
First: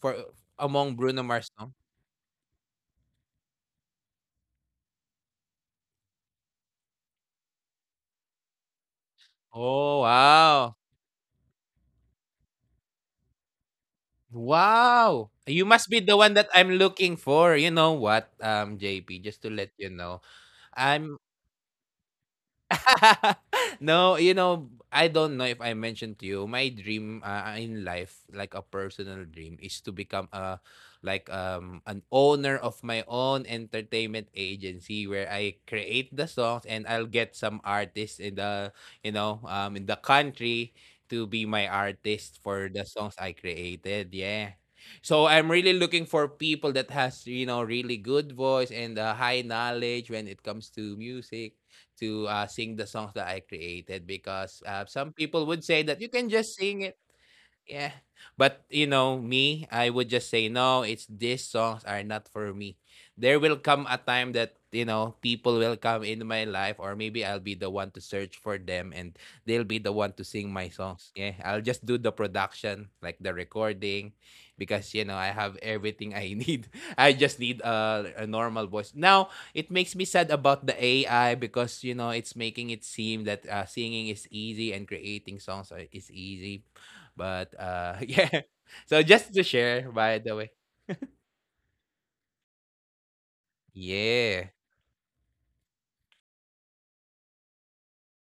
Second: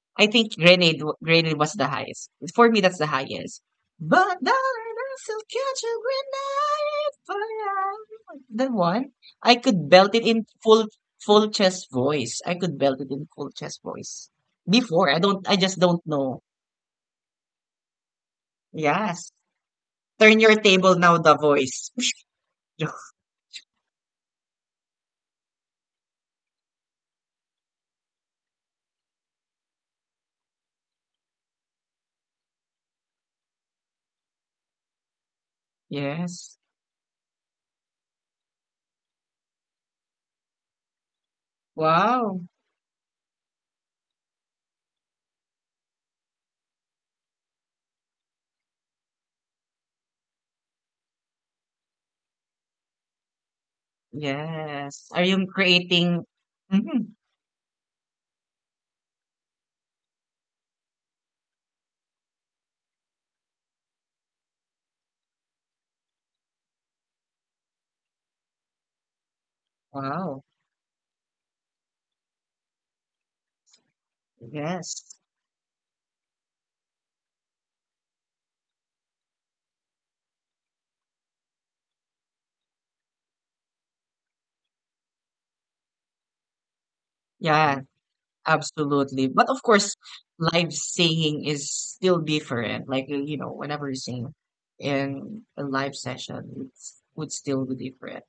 Speaker 2: for
Speaker 1: I think
Speaker 2: among
Speaker 1: Grenade w-
Speaker 2: Bruno Mars
Speaker 1: Grenade was
Speaker 2: song?
Speaker 1: the highest. For me, that's the highest. But darling, I still catch a grenade for you. That one, I could
Speaker 2: Oh,
Speaker 1: belt it in
Speaker 2: wow.
Speaker 1: full full chest voice. I could belt it in full chest voice. Before, I
Speaker 2: Wow!
Speaker 1: don't. I
Speaker 2: You
Speaker 1: just
Speaker 2: must be
Speaker 1: don't
Speaker 2: the one
Speaker 1: know.
Speaker 2: that I'm looking for. You know what, um, J P,
Speaker 1: Yes.
Speaker 2: just to let you know,
Speaker 1: Turn your table now.
Speaker 2: I'm
Speaker 1: The voice. (laughs)
Speaker 2: (laughs) no, you know, I don't know if I mentioned to you, my dream, uh, in life, like a personal dream, is to become a like um an owner of my own entertainment agency where I create the
Speaker 1: Yes.
Speaker 2: songs and I'll get some artists in the you know um in the country to be my artist
Speaker 1: Wow.
Speaker 2: for the songs I created. Yeah. So I'm really looking for people that has you know really good voice and uh, high knowledge when it comes to music to uh, sing the songs that I created because uh,
Speaker 1: Yes.
Speaker 2: some
Speaker 1: Are
Speaker 2: people
Speaker 1: you
Speaker 2: would say that you
Speaker 1: creating?
Speaker 2: can just sing.
Speaker 1: Mhm.
Speaker 2: Yeah. But you know, me, I would just say no, it's these songs are not for me. There will come a time that, you know, people will come into my life or maybe I'll be the one to search for them and they'll be the one to
Speaker 1: Wow.
Speaker 2: sing my songs. Yeah. I'll just do the production, like the recording, because you
Speaker 1: Yes.
Speaker 2: know, I have everything I need. (laughs) I just need a, a normal voice. Now, it makes me sad about the A I because, you know, it's making it seem that uh, singing is easy and creating songs are, is easy, but
Speaker 1: Yeah.
Speaker 2: uh (laughs) yeah. So
Speaker 1: Absolutely.
Speaker 2: just to
Speaker 1: But of course,
Speaker 2: share, by the way.
Speaker 1: live singing is still different. Like, uh, you know, whenever you sing
Speaker 2: Yeah.
Speaker 1: in a live session, it's would still be different.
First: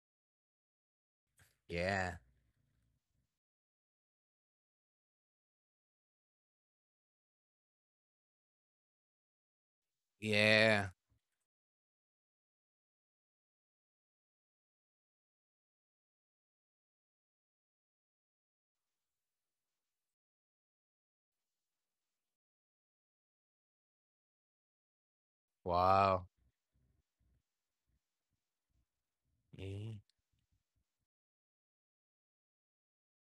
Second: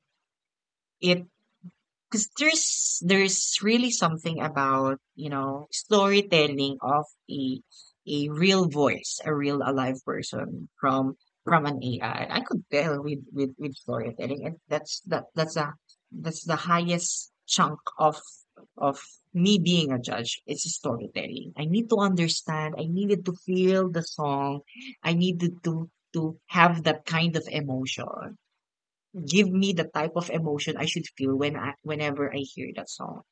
Speaker 1: It
Speaker 2: Yeah.
Speaker 1: 'Cause there's there's really something about, you know, storytelling of a a real voice, a real alive person
Speaker 2: Yeah.
Speaker 1: from from an A I. I I could tell with with, with storytelling, and that's that that's a that's the highest chunk of of me being a judge. It's storytelling. I need to understand. I needed to feel the song. I needed to
Speaker 2: Wow.
Speaker 1: to have that kind of emotion. Give me the
Speaker 2: Yeah.
Speaker 1: type of emotion I should feel when I whenever I hear that song,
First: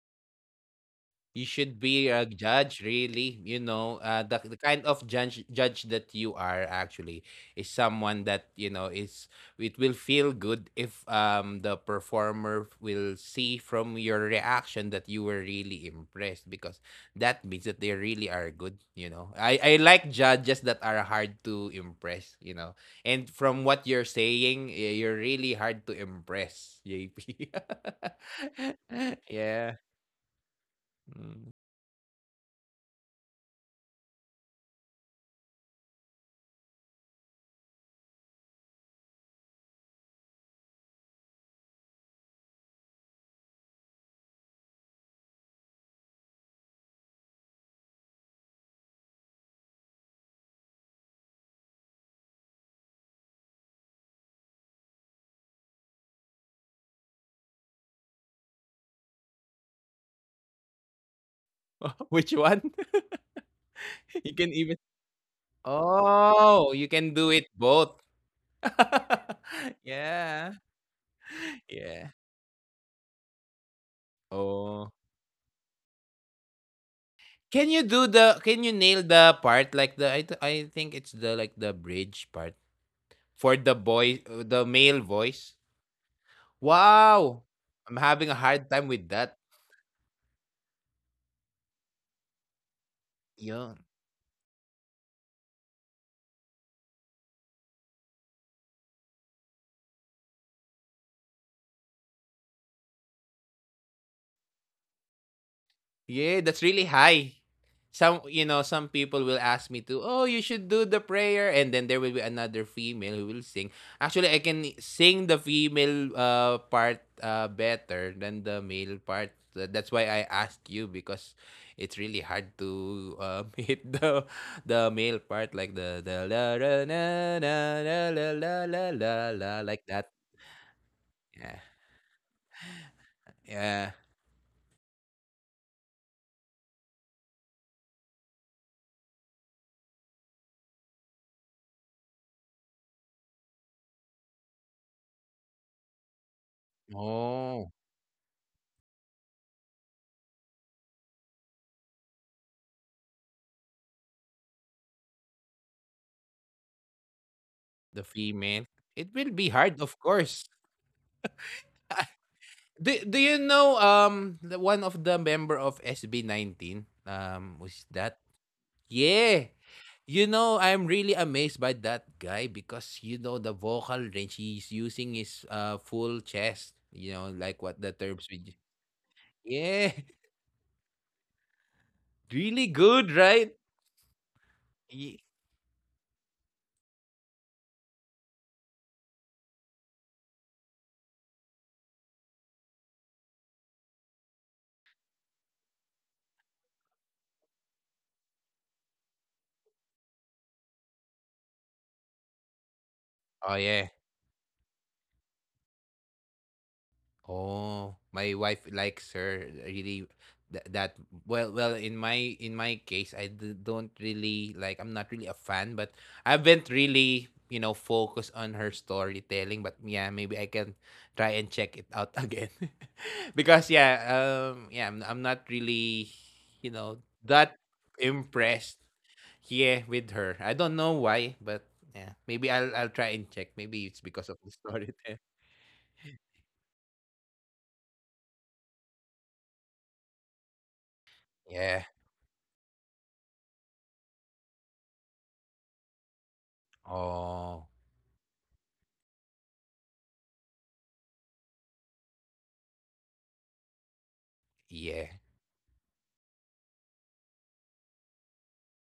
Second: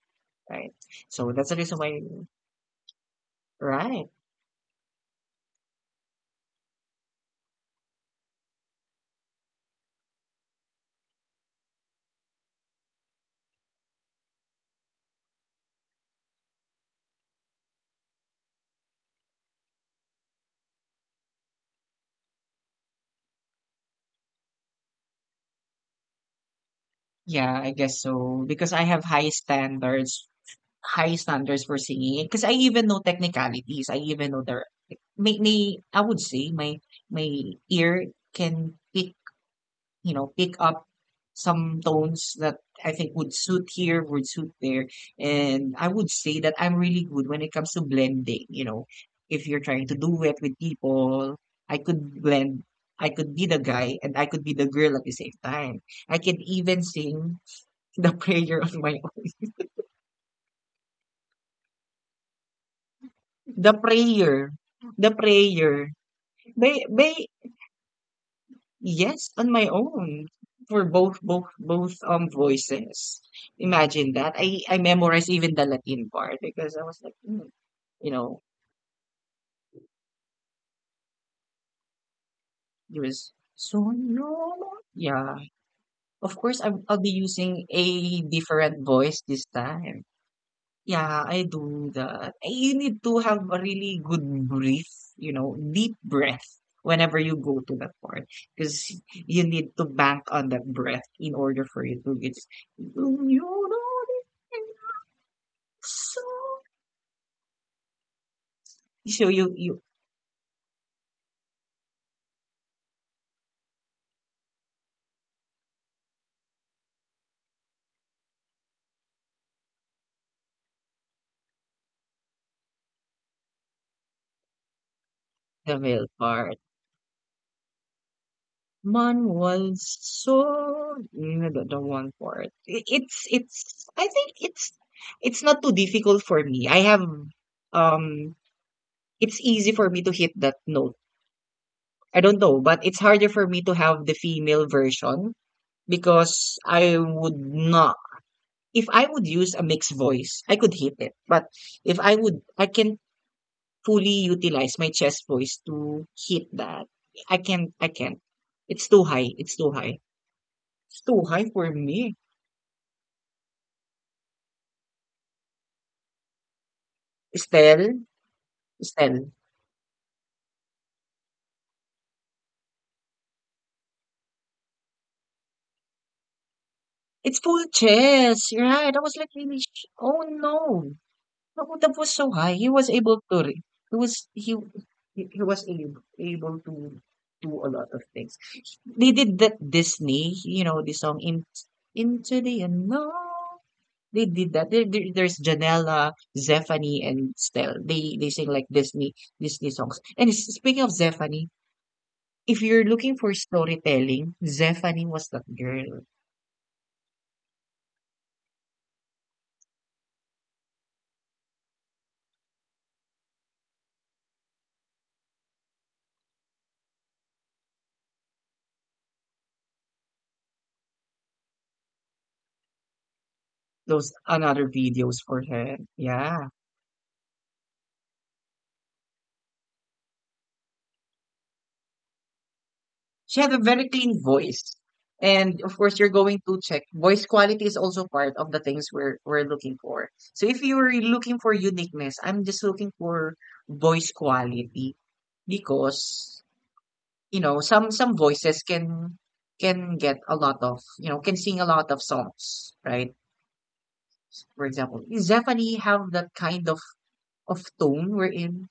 Speaker 1: right? So
Speaker 2: You
Speaker 1: that's the reason
Speaker 2: should
Speaker 1: why,
Speaker 2: be a judge, really. You know,
Speaker 1: right?
Speaker 2: uh, the, the kind of judge judge that you are actually is someone that, you know, is, it will feel good if um the performer will see from your reaction that you were really impressed because that means that they really are good. You know, I I like judges that are hard to impress. You know, and from what you're saying, y- you're really hard to impress, J P.
Speaker 1: Yeah, I guess so, because I have
Speaker 2: (laughs)
Speaker 1: high
Speaker 2: Yeah.
Speaker 1: standards, high
Speaker 2: Mm.
Speaker 1: standards for singing. Because I even know technicalities. I even know the may, may I would say my my ear can pick you know, pick up some tones that I think would suit here, would suit there. And I would say that I'm really good when it comes to blending, you know. If you're trying to do it with people, I could blend. I could be the guy and I could be the girl at the same time. I can even sing (laughs) the prayer on my own.
Speaker 2: (laughs) Which one? (laughs)
Speaker 1: The
Speaker 2: You
Speaker 1: prayer.
Speaker 2: can even.
Speaker 1: The prayer.
Speaker 2: Oh,
Speaker 1: May
Speaker 2: you
Speaker 1: may
Speaker 2: can do it both.
Speaker 1: Yes,
Speaker 2: (laughs)
Speaker 1: on my own
Speaker 2: yeah,
Speaker 1: for both both both
Speaker 2: yeah.
Speaker 1: um voices. Imagine that. I I
Speaker 2: Oh.
Speaker 1: memorized even the Latin part because I was like, "Hmm,"
Speaker 2: Can you do
Speaker 1: you
Speaker 2: the
Speaker 1: know,
Speaker 2: can you nail the part like the I th I think it's the, like, the bridge part
Speaker 1: it was
Speaker 2: for the
Speaker 1: so
Speaker 2: boy, uh,
Speaker 1: no.
Speaker 2: the male
Speaker 1: Yeah,
Speaker 2: voice?
Speaker 1: of course, I'm, I'll be
Speaker 2: Wow!
Speaker 1: using
Speaker 2: I'm
Speaker 1: a
Speaker 2: having a hard time
Speaker 1: different
Speaker 2: with
Speaker 1: voice
Speaker 2: that.
Speaker 1: this time. Yeah, I do that. Eh, You need to have a
Speaker 2: Yeah.
Speaker 1: really good breath, you know, deep breath, whenever you go to that part because you need to bank on that breath in order for you to get so
Speaker 2: Yeah, that's really high. Some you know, some people will
Speaker 1: so you
Speaker 2: ask me
Speaker 1: you
Speaker 2: to, oh, you should do the prayer, and then there will be another female who will sing. Actually, I can sing the female uh part uh better than the male part. Tha- That's why I asked you because it's really hard to um, (laughs) hit the the male part like
Speaker 1: the
Speaker 2: the the
Speaker 1: male
Speaker 2: la
Speaker 1: part.
Speaker 2: ra, na na na la la la la
Speaker 1: Man
Speaker 2: la like that.
Speaker 1: was so,
Speaker 2: Yeah,
Speaker 1: you know the, the one part. It, it's
Speaker 2: yeah.
Speaker 1: it's I think it's it's not too difficult for me. I have um it's easy for me to hit that note. I don't know, but it's harder for me to have the female version because I would
Speaker 2: Oh,
Speaker 1: not. If I would use a mixed voice, I could hit it. But if I would, I can fully utilize my chest voice to hit that. I
Speaker 2: the
Speaker 1: can't. I can't.
Speaker 2: female. It
Speaker 1: It's
Speaker 2: will
Speaker 1: too
Speaker 2: be
Speaker 1: high.
Speaker 2: hard,
Speaker 1: It's
Speaker 2: of
Speaker 1: too high.
Speaker 2: course.
Speaker 1: It's too high for me.
Speaker 2: Do, do you know um the one of the member of S B nineteen, um was that?
Speaker 1: Estelle,
Speaker 2: Yeah,
Speaker 1: Estelle.
Speaker 2: you know, I'm really amazed by that guy because you know the vocal range he's using, his uh full chest, you know, like what
Speaker 1: It's
Speaker 2: the
Speaker 1: full
Speaker 2: terms we.
Speaker 1: chest. You're right. I was like,
Speaker 2: Yeah.
Speaker 1: really? sh- Oh no. No,
Speaker 2: (laughs)
Speaker 1: that was
Speaker 2: Really
Speaker 1: so high. He
Speaker 2: good,
Speaker 1: was
Speaker 2: right?
Speaker 1: able to. re- He was he
Speaker 2: Ye-
Speaker 1: he he was able able to do a lot of things. They did that Disney, you know, the song in Into the Unknown. They did that. There, there- there's Janela, Zephanie, and Stel. They they sing like Disney Disney songs. And s- speaking of Zephanie, if you're
Speaker 2: oh,
Speaker 1: looking for
Speaker 2: yeah.
Speaker 1: storytelling, Zephanie was that girl.
Speaker 2: Oh, my wife likes her really, th- that. Well well, in my in my case, I d- don't really like, I'm not really a fan, but I haven't really, you know, focused on her storytelling, but yeah, maybe I can try and check it out (laughs) again, (laughs) because yeah,
Speaker 1: Those
Speaker 2: um
Speaker 1: another
Speaker 2: yeah, I'm, I'm
Speaker 1: videos
Speaker 2: not
Speaker 1: for her.
Speaker 2: really,
Speaker 1: Yeah.
Speaker 2: you know, that impressed, yeah, with her, I don't know why, but yeah, maybe I'll I'll try and
Speaker 1: She
Speaker 2: check,
Speaker 1: had a
Speaker 2: maybe
Speaker 1: very
Speaker 2: it's because
Speaker 1: clean
Speaker 2: of the (laughs)
Speaker 1: voice.
Speaker 2: storytelling.
Speaker 1: And of course, you're going to check. Voice quality is also part of the things we're we're looking for. So if you're looking for
Speaker 2: Yeah,
Speaker 1: uniqueness, I'm just looking for voice quality because you
Speaker 2: oh,
Speaker 1: know some some voices can can get a lot of you know can sing a lot of songs, right? For
Speaker 2: yeah.
Speaker 1: example, is Zephanie have that kind of of tone, wherein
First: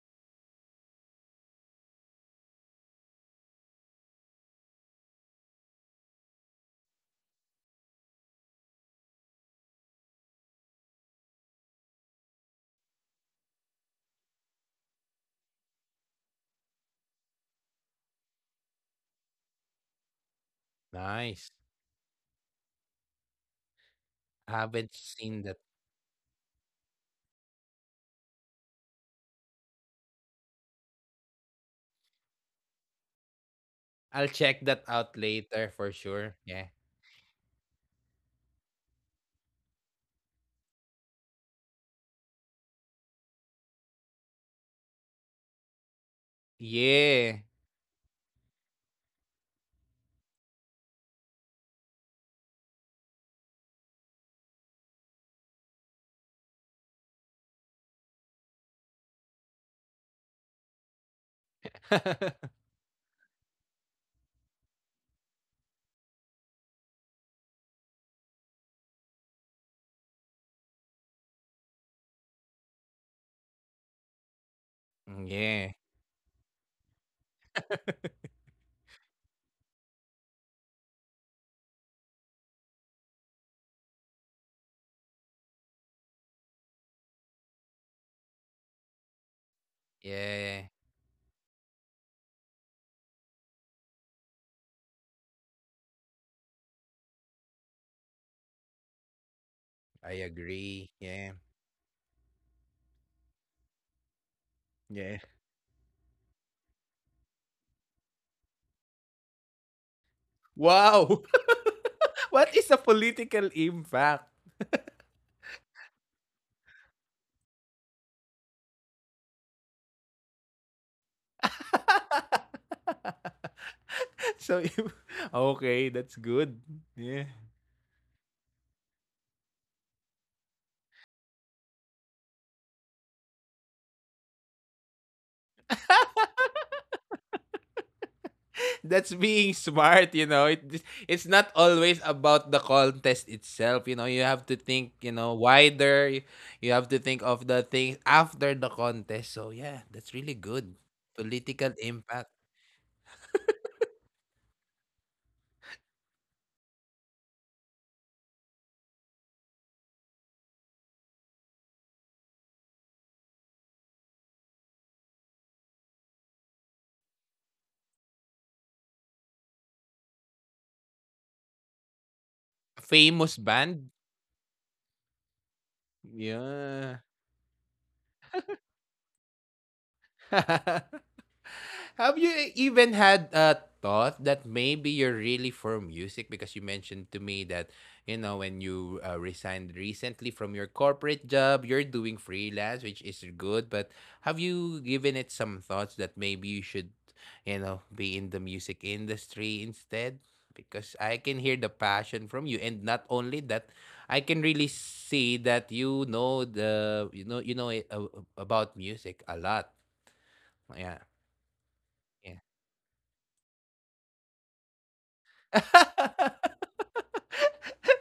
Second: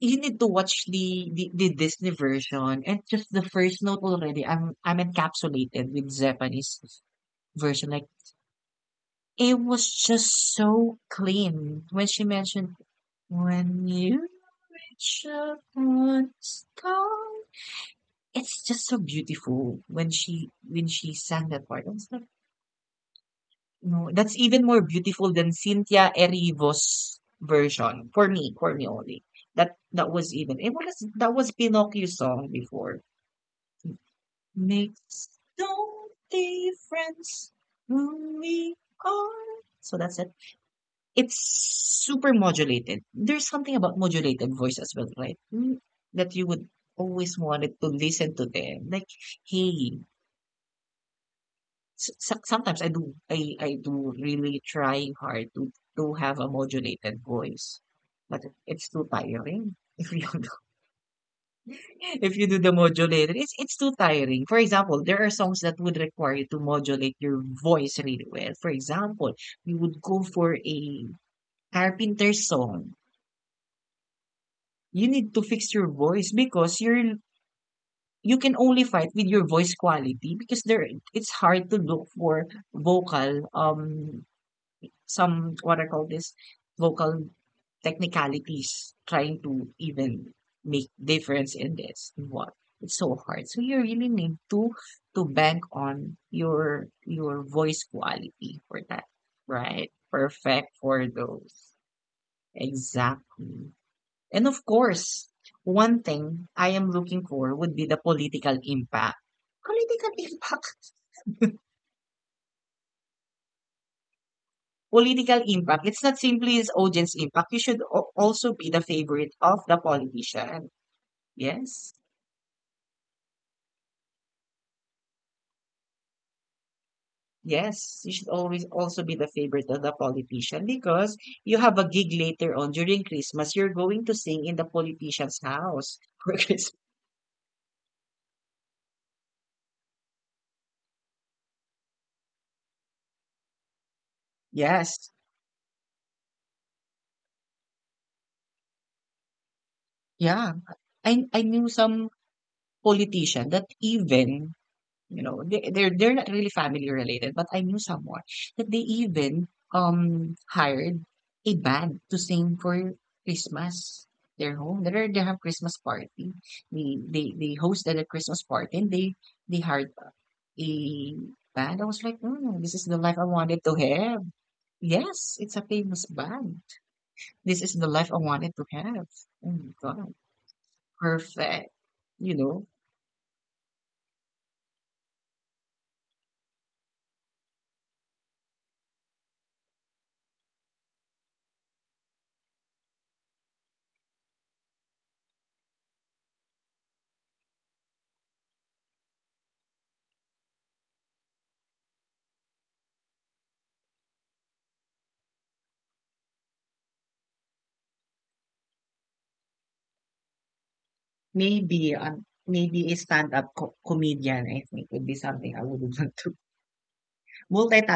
Speaker 1: you need to watch the, the the Disney version, and just the first note already. I'm I'm encapsulated with Zephany's version. Like, it was just so clean when she mentioned, "when you reach upon a star." It's just so beautiful when she when she sang
Speaker 2: Nice.
Speaker 1: that part. I was like, no, that's even more
Speaker 2: Haven't
Speaker 1: beautiful
Speaker 2: seen
Speaker 1: than
Speaker 2: that.
Speaker 1: Cynthia Erivo's version for me, for me only. That that was even it was that was Pinocchio's song before.
Speaker 2: I'll check that out
Speaker 1: Makes
Speaker 2: later for
Speaker 1: no
Speaker 2: sure. Yeah.
Speaker 1: difference who we are. So that's it. It's super modulated. There's something about modulated voice as well, right? Mm, That you would always
Speaker 2: Yeah.
Speaker 1: wanted to listen to them. Like, hey, s- s- sometimes I do, I, I do really trying hard to, to have a modulated voice, but it's too tiring (laughs) if you If you do
Speaker 2: (laughs)
Speaker 1: the modulated, it's it's too tiring. For example, there are songs that would require you to modulate your voice really well. For example, you would go for a Carpenter song. You need to
Speaker 2: Yeah.
Speaker 1: fix your voice because you're you can only fight with your voice quality because there it's hard to look for vocal um some what I call this vocal technicalities trying to even
Speaker 2: Yeah,
Speaker 1: make difference in this and what it's so hard so you really need to to bank on your your voice quality for that right
Speaker 2: I
Speaker 1: perfect
Speaker 2: agree.
Speaker 1: for
Speaker 2: Yeah.
Speaker 1: those exactly and of
Speaker 2: Yeah.
Speaker 1: course one thing I am looking for would be the political impact political (laughs) impact
Speaker 2: Wow! (laughs) What is a political impact?
Speaker 1: political impact, it's not simply his audience impact. You should al- also be the favorite of the politician. Yes.
Speaker 2: (laughs) So, (laughs) okay, that's good. Yeah.
Speaker 1: Yes, you should always also be the favorite of the politician because you have a gig later on during Christmas. You're going to sing in the politician's house for (laughs) Christmas.
Speaker 2: That's being smart, you know, it, it's not always about the contest itself, you know, you have to think, you
Speaker 1: Yes.
Speaker 2: know, wider, you, you have to think of the things after the contest, so yeah, that's really
Speaker 1: Yeah.
Speaker 2: good.
Speaker 1: I I
Speaker 2: Political
Speaker 1: knew some
Speaker 2: impact.
Speaker 1: politician that even you know, they, they're they're not really family related, but I knew someone that they even um hired a band to sing for Christmas. Their home, they they have Christmas party. They they they hosted a Christmas party and they they hired a band. I was like, mm, this is the life
Speaker 2: Famous
Speaker 1: I wanted to
Speaker 2: band.
Speaker 1: have. Yes, it's a famous band.
Speaker 2: Yeah.
Speaker 1: This is the life I wanted to have. Oh my God,
Speaker 2: (laughs)
Speaker 1: perfect.
Speaker 2: Have you
Speaker 1: You
Speaker 2: e-
Speaker 1: know,
Speaker 2: even had a thought that maybe you're really for music? Because you mentioned to me that, you know, when you uh, resigned recently from your corporate job, you're doing freelance, which is good. But have you given it some thoughts that maybe you should, you know, be in the music industry instead? Because I can hear the passion from you. And not only that, I can really see that you know the you know you know it, uh, about music a lot, yeah,
Speaker 1: maybe, um,
Speaker 2: yeah.
Speaker 1: maybe a stand-up co comedian, I think would be something I would (laughs) want to
Speaker 2: (laughs)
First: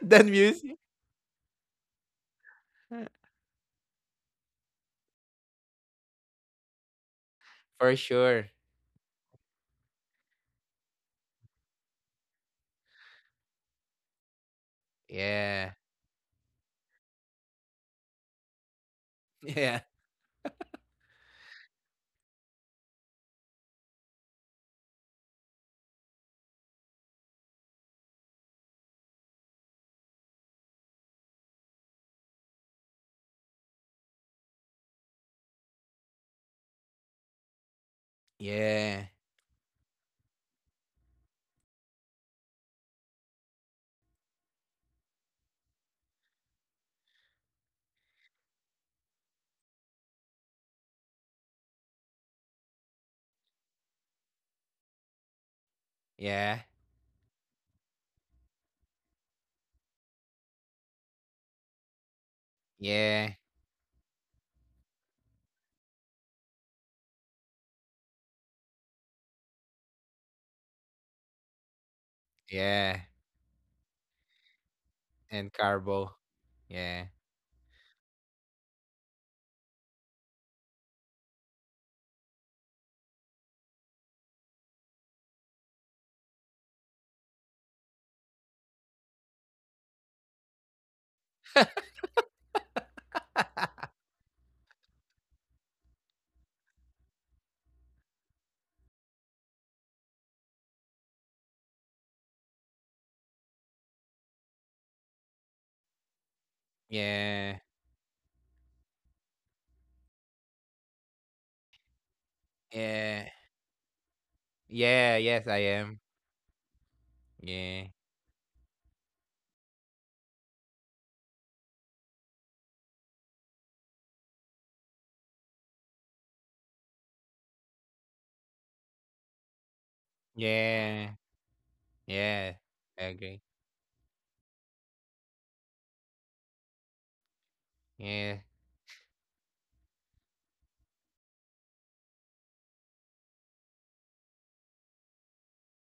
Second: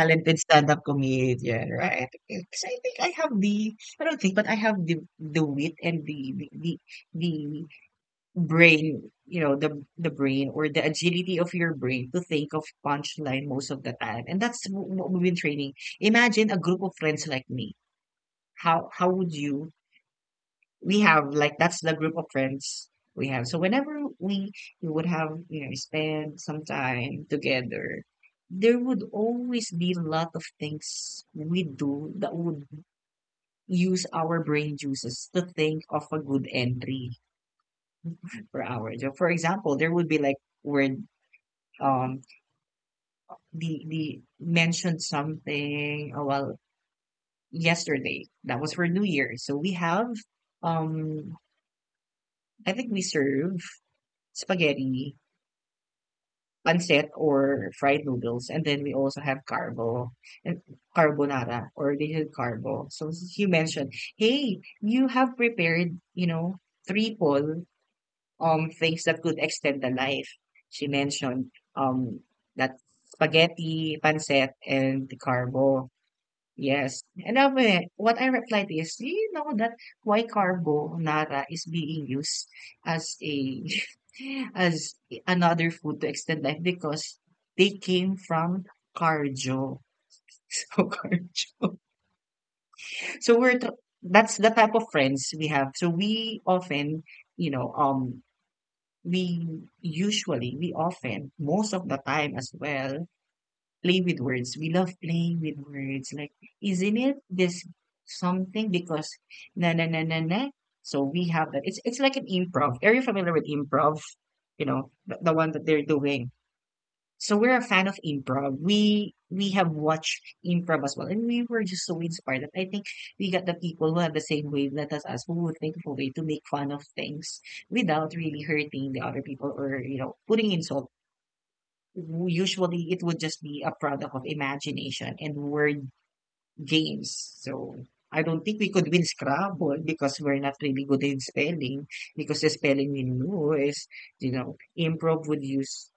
Speaker 2: The music.
Speaker 1: stand-up comedian, right? Because I think I have the, I don't think, but I have the the wit and the the the, the
Speaker 2: For sure.
Speaker 1: brain, you know, the the brain or the agility of your brain to think of punchline most of the time, and that's wh- what we've been
Speaker 2: Yeah.
Speaker 1: training. Imagine a group of friends like me. How how would
Speaker 2: (laughs)
Speaker 1: you
Speaker 2: Yeah.
Speaker 1: we have like that's the group of friends we have. So whenever we we would have you know spend some time together, there would always be a lot of things we do that would use our brain juices to think of a good entry for our
Speaker 2: Yeah.
Speaker 1: job. For example, there would be like word um the the mentioned something uh, well yesterday that was for New Year. So we have um I think we serve spaghetti
Speaker 2: Yeah.
Speaker 1: pancit or fried noodles, and then we also have carbo and carbonara or little carbo. So
Speaker 2: Yeah.
Speaker 1: since you mentioned, hey, you have prepared, you know, triple um things that could extend the life. She mentioned um that
Speaker 2: Yeah.
Speaker 1: spaghetti, pancit, and the
Speaker 2: And
Speaker 1: carbo.
Speaker 2: carbo.
Speaker 1: Yes.
Speaker 2: Yeah.
Speaker 1: And I mean, what I replied is, you know that why carbonara is being used as a (laughs) as another food to extend life because they came from cardio. (laughs) So cardio. So we're t- that's the type of friends we have. So we often, you know, um we usually we often most of the time as well play with words. We love playing with words. Like, isn't it
Speaker 2: Yeah.
Speaker 1: this something? Because na na na na na. So we have that. It's it's like an improv. Are you
Speaker 2: Yeah.
Speaker 1: familiar with improv? You know,
Speaker 2: Yeah.
Speaker 1: the, the
Speaker 2: Yes,
Speaker 1: one
Speaker 2: I
Speaker 1: that they're
Speaker 2: am.
Speaker 1: doing. So we're a
Speaker 2: Yeah.
Speaker 1: fan of improv. We we have watched improv as well, and we were just so inspired that I think we got the people who have the same wavelength as us, who would think of a way to make fun of things without really hurting the other people or you know putting insult
Speaker 2: Yeah.
Speaker 1: w-
Speaker 2: Yeah.
Speaker 1: usually
Speaker 2: I
Speaker 1: it would
Speaker 2: agree.
Speaker 1: just be a product of imagination and word games. So I
Speaker 2: Yeah.
Speaker 1: don't think we could win Scrabble because we're not really good in spelling because the spelling we know is, you know, improv would use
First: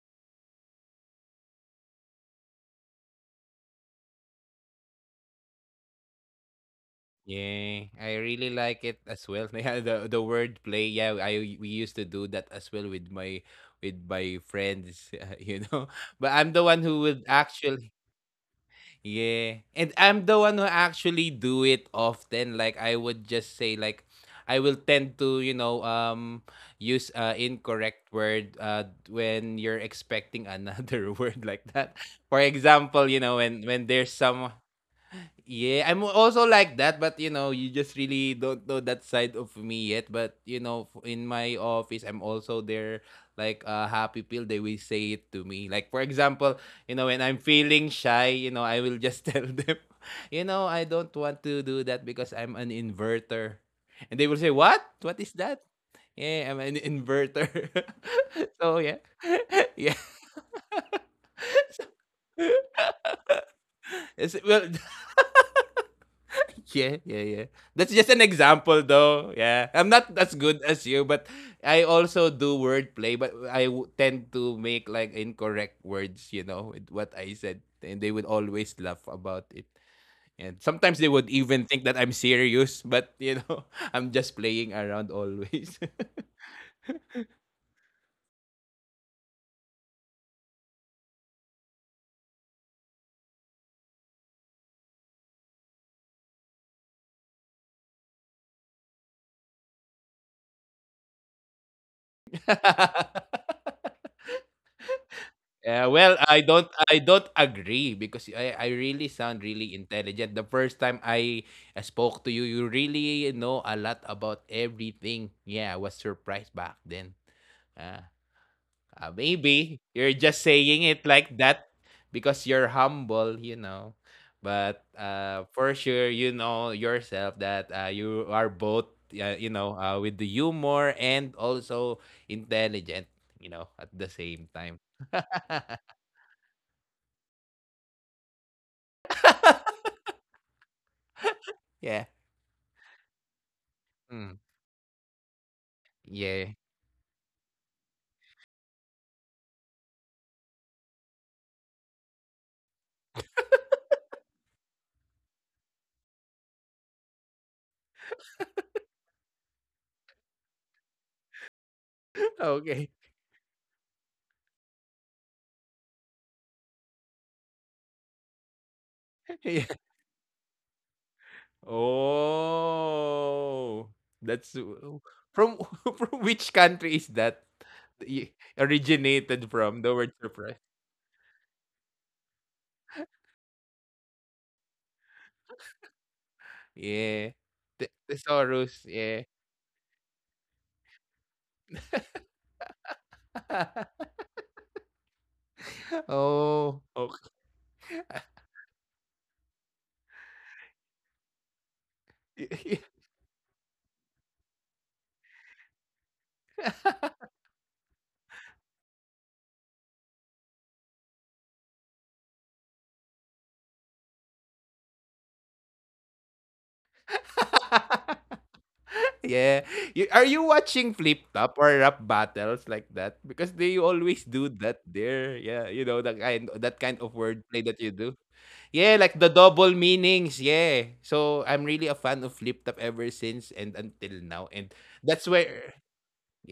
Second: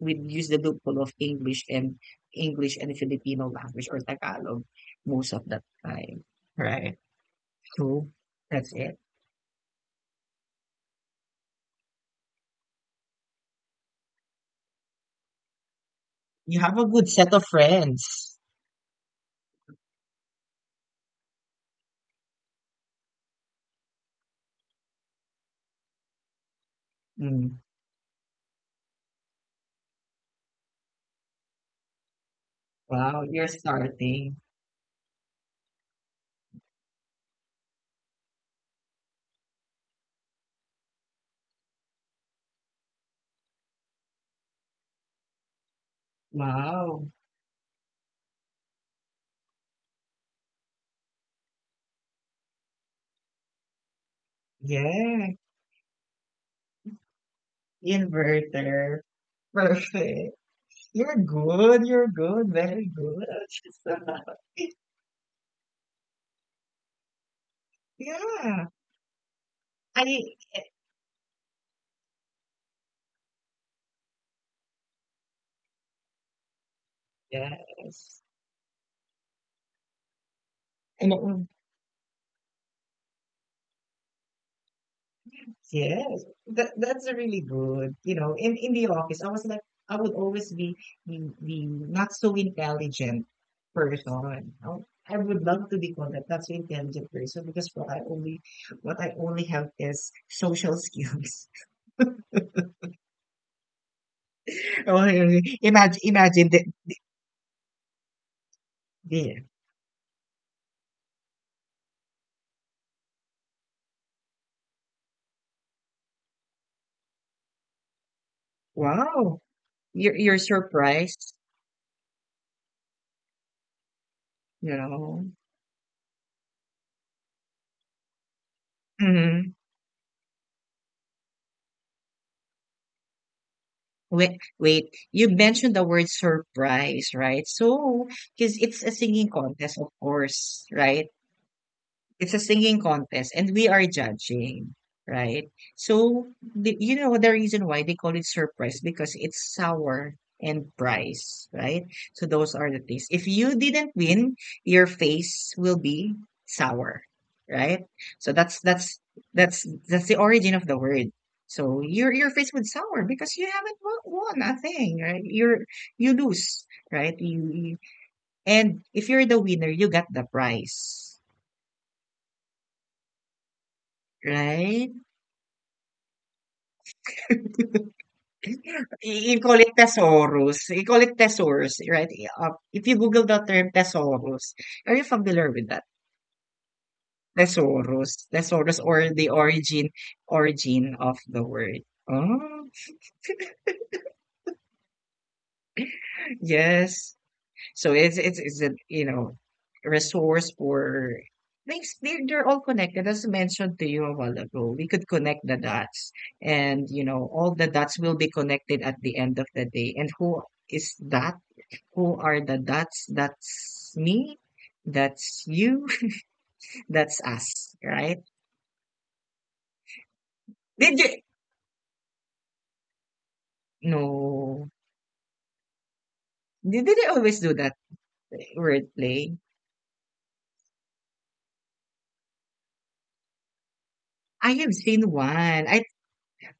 Speaker 1: would use the loophole of English and English and Filipino language or Tagalog most of the time. Right.
Speaker 2: Yeah,
Speaker 1: So
Speaker 2: I really
Speaker 1: that's
Speaker 2: like
Speaker 1: it.
Speaker 2: it as well. (laughs) Yeah, the the word play. Yeah, I we used to do that as well with my with my friends. (laughs) uh, you know. But I'm
Speaker 1: You
Speaker 2: the
Speaker 1: have
Speaker 2: one
Speaker 1: a
Speaker 2: who
Speaker 1: good
Speaker 2: would
Speaker 1: set of
Speaker 2: actually,
Speaker 1: friends.
Speaker 2: yeah, and I'm the one who actually do it often. Like I would just say, like, I will tend to, you know, um use uh
Speaker 1: Mm.
Speaker 2: incorrect word uh when you're expecting another (laughs) word like that. For example,
Speaker 1: Wow,
Speaker 2: you know,
Speaker 1: you're
Speaker 2: when when there's
Speaker 1: starting.
Speaker 2: some, yeah, I'm also like that, but you know, you just really don't know that side of me yet. But you know, f- in my office, I'm also there like a happy pill. They will say it to me. Like for example, you know,
Speaker 1: Wow.
Speaker 2: when I'm feeling shy, you know, I will just (laughs) tell them, you know, I don't want to do that because I'm an inverter, and they will say, "What? What is
Speaker 1: Yeah.
Speaker 2: that?" Yeah, I'm an inverter. (laughs) So
Speaker 1: Inverter.
Speaker 2: yeah. (laughs) Yeah.
Speaker 1: Perfect. You're good. You're good. Very good.
Speaker 2: It's, well,
Speaker 1: (laughs)
Speaker 2: (laughs) yeah, yeah, yeah. That's just an
Speaker 1: Yeah.
Speaker 2: example, though. Yeah, I'm not
Speaker 1: I
Speaker 2: as good as you, but I also do wordplay. But I w- tend to make like incorrect words, you know, with what I said, and they
Speaker 1: yes.
Speaker 2: would always laugh about it. And sometimes
Speaker 1: I
Speaker 2: they would
Speaker 1: know.
Speaker 2: even think that I'm serious, but you know, (laughs) I'm just playing around always.
Speaker 1: Yes. That that's really good. You know, in in the office, I was like, I would always be the the not so intelligent person. I would I would love to be called that not so intelligent person because what I only what I only have is social skills. (laughs)
Speaker 2: (laughs) (laughs)
Speaker 1: Oh,
Speaker 2: Yeah,
Speaker 1: imagine
Speaker 2: well, I
Speaker 1: imagine the,
Speaker 2: don't I don't agree because I I really sound
Speaker 1: the
Speaker 2: really intelligent. The first time I spoke to you, you really know a lot about everything. Yeah, I was surprised back then. Ah, ah,
Speaker 1: wow.
Speaker 2: maybe you're
Speaker 1: You're you're
Speaker 2: just saying it like
Speaker 1: surprised,
Speaker 2: that because you're humble, you know.
Speaker 1: you
Speaker 2: But
Speaker 1: know?
Speaker 2: uh, for sure, you know yourself that uh, you are both, uh, you
Speaker 1: Mhm.
Speaker 2: know, uh, with the humor and also intelligent, you know, at the
Speaker 1: Wait,
Speaker 2: same time.
Speaker 1: wait. You mentioned the word surprise, right? So, because it's a singing
Speaker 2: (laughs)
Speaker 1: contest, of course, right?
Speaker 2: Yeah.
Speaker 1: It's a singing contest and we are
Speaker 2: Mm,
Speaker 1: judging, right? So,
Speaker 2: yeah.
Speaker 1: the, you know the reason why they call it surprise because it's sour and price, right? So those are the things. If you didn't win, your face will be sour, right? So that's that's that's that's the origin of the word. So your your
Speaker 2: (laughs)
Speaker 1: face would
Speaker 2: Okay.
Speaker 1: sour because you haven't won, won a thing, right? You're you lose, right? You, you and if you're
Speaker 2: (laughs)
Speaker 1: the
Speaker 2: Yeah.
Speaker 1: winner, you got the prize,
Speaker 2: Oh, that's
Speaker 1: right?
Speaker 2: w from (laughs) from which country is that? Y (laughs)
Speaker 1: You
Speaker 2: Originated
Speaker 1: call it
Speaker 2: from the word surprise?
Speaker 1: thesaurus. You call it thesaurus, right? Uh, if you Google the term thesaurus, are you familiar with that?
Speaker 2: Yeah. The
Speaker 1: Thesaurus, thesaurus,
Speaker 2: thesaurus,
Speaker 1: or
Speaker 2: yeah.
Speaker 1: the origin origin of the word. Oh,
Speaker 2: (laughs) Oh,
Speaker 1: yes. So it's it's it's a you know resource for things. They're they're all
Speaker 2: okay.
Speaker 1: connected, as mentioned to you a while ago. We could connect the dots, and you know all the dots will be connected at the end of the day. And who is that? Who are the dots? That's me, that's you, (laughs) that's us," right?
Speaker 2: (laughs) Yeah. You, are you
Speaker 1: Did
Speaker 2: watching
Speaker 1: you
Speaker 2: Flip Top or rap battles like that? Because they always do
Speaker 1: no.
Speaker 2: that there. Yeah, you know that kind
Speaker 1: Did
Speaker 2: that
Speaker 1: did they
Speaker 2: kind of
Speaker 1: always do
Speaker 2: wordplay
Speaker 1: that
Speaker 2: that you do. Yeah, like
Speaker 1: wordplay?
Speaker 2: the double meanings. Yeah. So I'm really a fan of Flip Top ever since and until
Speaker 1: I
Speaker 2: now.
Speaker 1: have
Speaker 2: And
Speaker 1: seen
Speaker 2: that's
Speaker 1: one. I
Speaker 2: where.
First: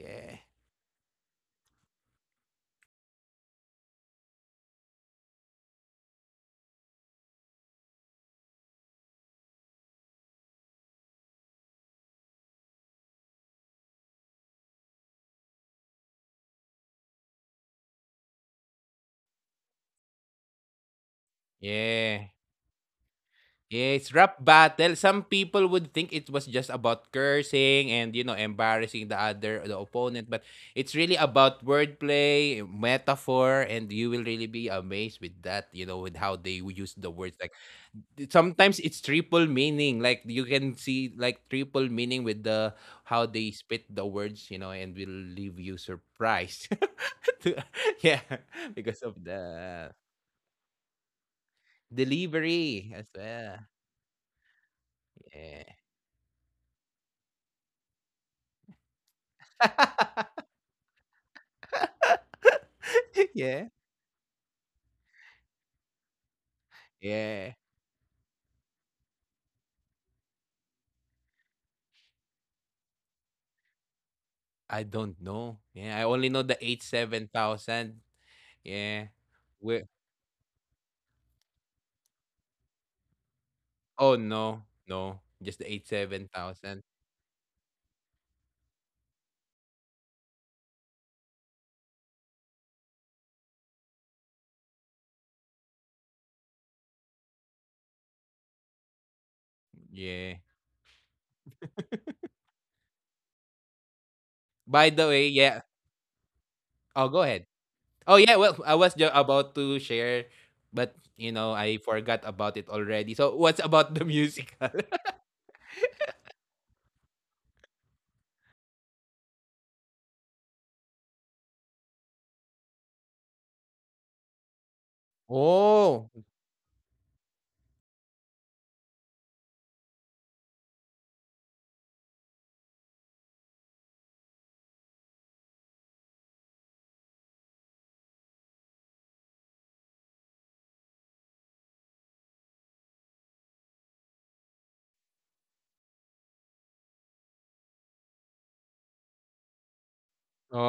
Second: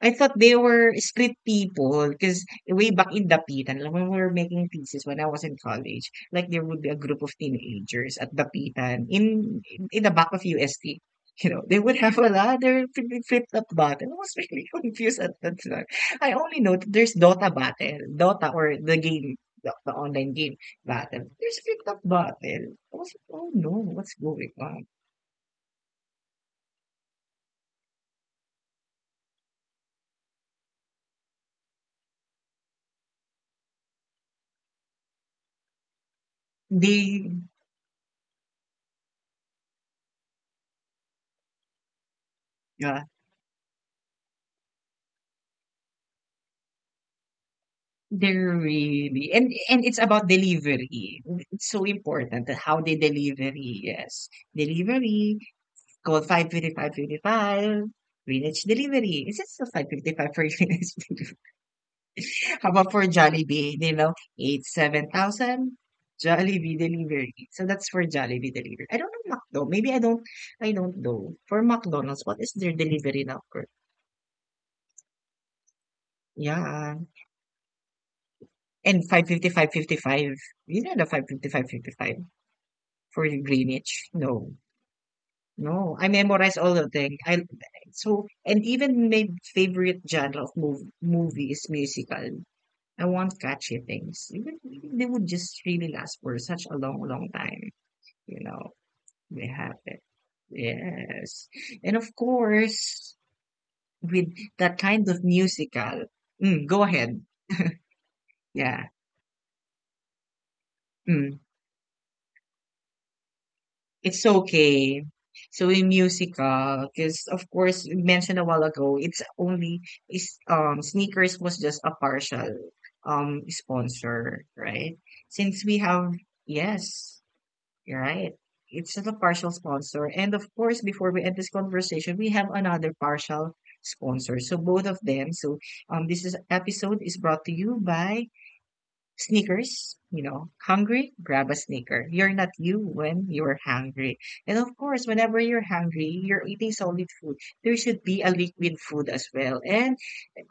Speaker 1: I thought they were street people because way back in Dapitan, like when we were making thesis when I was in college, like there would be a group of teenagers at Dapitan in in the back of U S T. You know, they would have a lot. Ladder, fli- flip up button. I was really (laughs) confused at that time. I only know that there's Dota battle, Dota or the game, the, the online game battle. There's flip up
Speaker 2: Yeah.
Speaker 1: battle. I was like, oh no, what's
Speaker 2: Yes, rap
Speaker 1: going on?
Speaker 2: battle. Some people would think it was just about cursing and you know embarrassing the other the opponent, but it's really about wordplay, metaphor, and you will really be amazed with that. You know, with how they w- use the
Speaker 1: They,
Speaker 2: words. Like, th- sometimes it's triple meaning. Like you can see like triple meaning with the
Speaker 1: yeah,
Speaker 2: how they spit the words. You know, and will leave you surprised. (laughs) To- yeah,
Speaker 1: there
Speaker 2: (laughs) because of
Speaker 1: really and and
Speaker 2: the
Speaker 1: it's about delivery. It's so important that how
Speaker 2: delivery
Speaker 1: they
Speaker 2: as well.
Speaker 1: delivery, yes. Delivery,
Speaker 2: Yeah.
Speaker 1: call five fifty five fifty five. 5:55, delivery. Is it still
Speaker 2: (laughs)
Speaker 1: five fifty-five for Greenwich delivery? (laughs) How about for
Speaker 2: (laughs) Yeah.
Speaker 1: Jollibee, you know, eight seven thousand Jollibee delivery.
Speaker 2: Yeah.
Speaker 1: So that's for Jollibee delivery. I don't know McDo. Maybe I don't I don't know. For McDonald's, what is their delivery number?
Speaker 2: I don't know. Yeah, I only know the eight
Speaker 1: Yeah.
Speaker 2: seven thousand. Yeah.
Speaker 1: And five fifty five
Speaker 2: We
Speaker 1: fifty five. You know the five fifty five fifty five. For the
Speaker 2: Oh,
Speaker 1: Greenwich. No.
Speaker 2: no, no. Just the eight
Speaker 1: No. I
Speaker 2: seven
Speaker 1: memorize
Speaker 2: thousand.
Speaker 1: all of them. I so and even my favorite genre of mov- movie is musical. I want catchy things. Even they would just really last for such a long, long time. You know, they have it.
Speaker 2: Yeah.
Speaker 1: Yes. And of course, with that
Speaker 2: By the
Speaker 1: kind
Speaker 2: way,
Speaker 1: of
Speaker 2: yeah.
Speaker 1: musical, mm, go
Speaker 2: Oh, go
Speaker 1: ahead.
Speaker 2: ahead. Oh yeah, well, I was
Speaker 1: Yeah.
Speaker 2: just about to share, but you
Speaker 1: Mm.
Speaker 2: know, I forgot about it already. So what's about the
Speaker 1: It's
Speaker 2: musical? (laughs)
Speaker 1: okay. So in musical, because of course you mentioned a while ago, it's only is um sneakers was just a partial um sponsor, right? Since we
Speaker 2: Oh,
Speaker 1: have yes, you're right. It's just a partial sponsor. And of course, before we end this conversation, we have another partial sponsor. So both of them. So um this is episode is brought to you by Sneakers, you know, hungry, grab a sneaker. You're not you when you're hungry. And of course, whenever you're hungry, you're eating solid food. There should be a liquid food as well. And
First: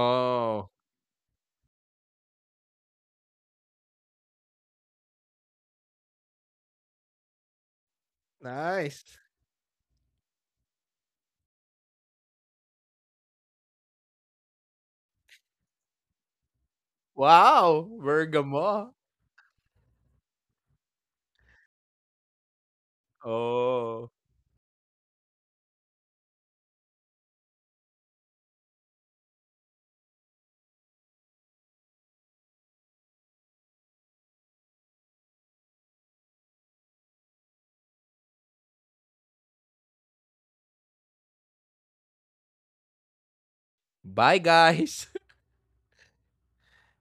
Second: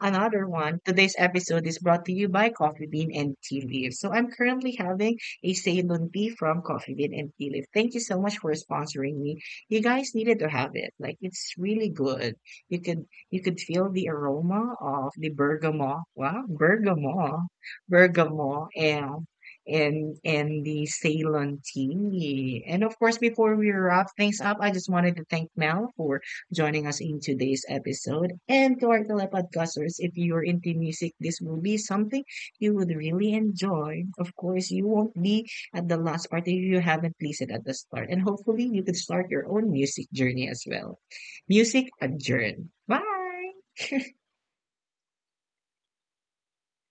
Speaker 1: another one. Today's episode is brought to you by Coffee Bean and Tea Leaf. So I'm currently having a Ceylon tea from Coffee Bean and Tea Leaf. Thank you so much for
Speaker 2: Nice.
Speaker 1: sponsoring me. You guys needed to have it. Like it's really good. You could you could feel the aroma of the bergamot. Wow, bergamot,
Speaker 2: Wow,
Speaker 1: bergamot,
Speaker 2: Bergamo.
Speaker 1: and and and the Ceylon tea. And of course, before we
Speaker 2: Oh.
Speaker 1: wrap things up, I just wanted to thank Mel for joining us in today's episode. And to our telepodcasters, if you're into music, this will be something you would really enjoy. Of course, you won't be at the last part if you haven't listened at the start. And hopefully, you could start your own music journey as well. Music adjourned. Bye!
Speaker 2: Bye, guys.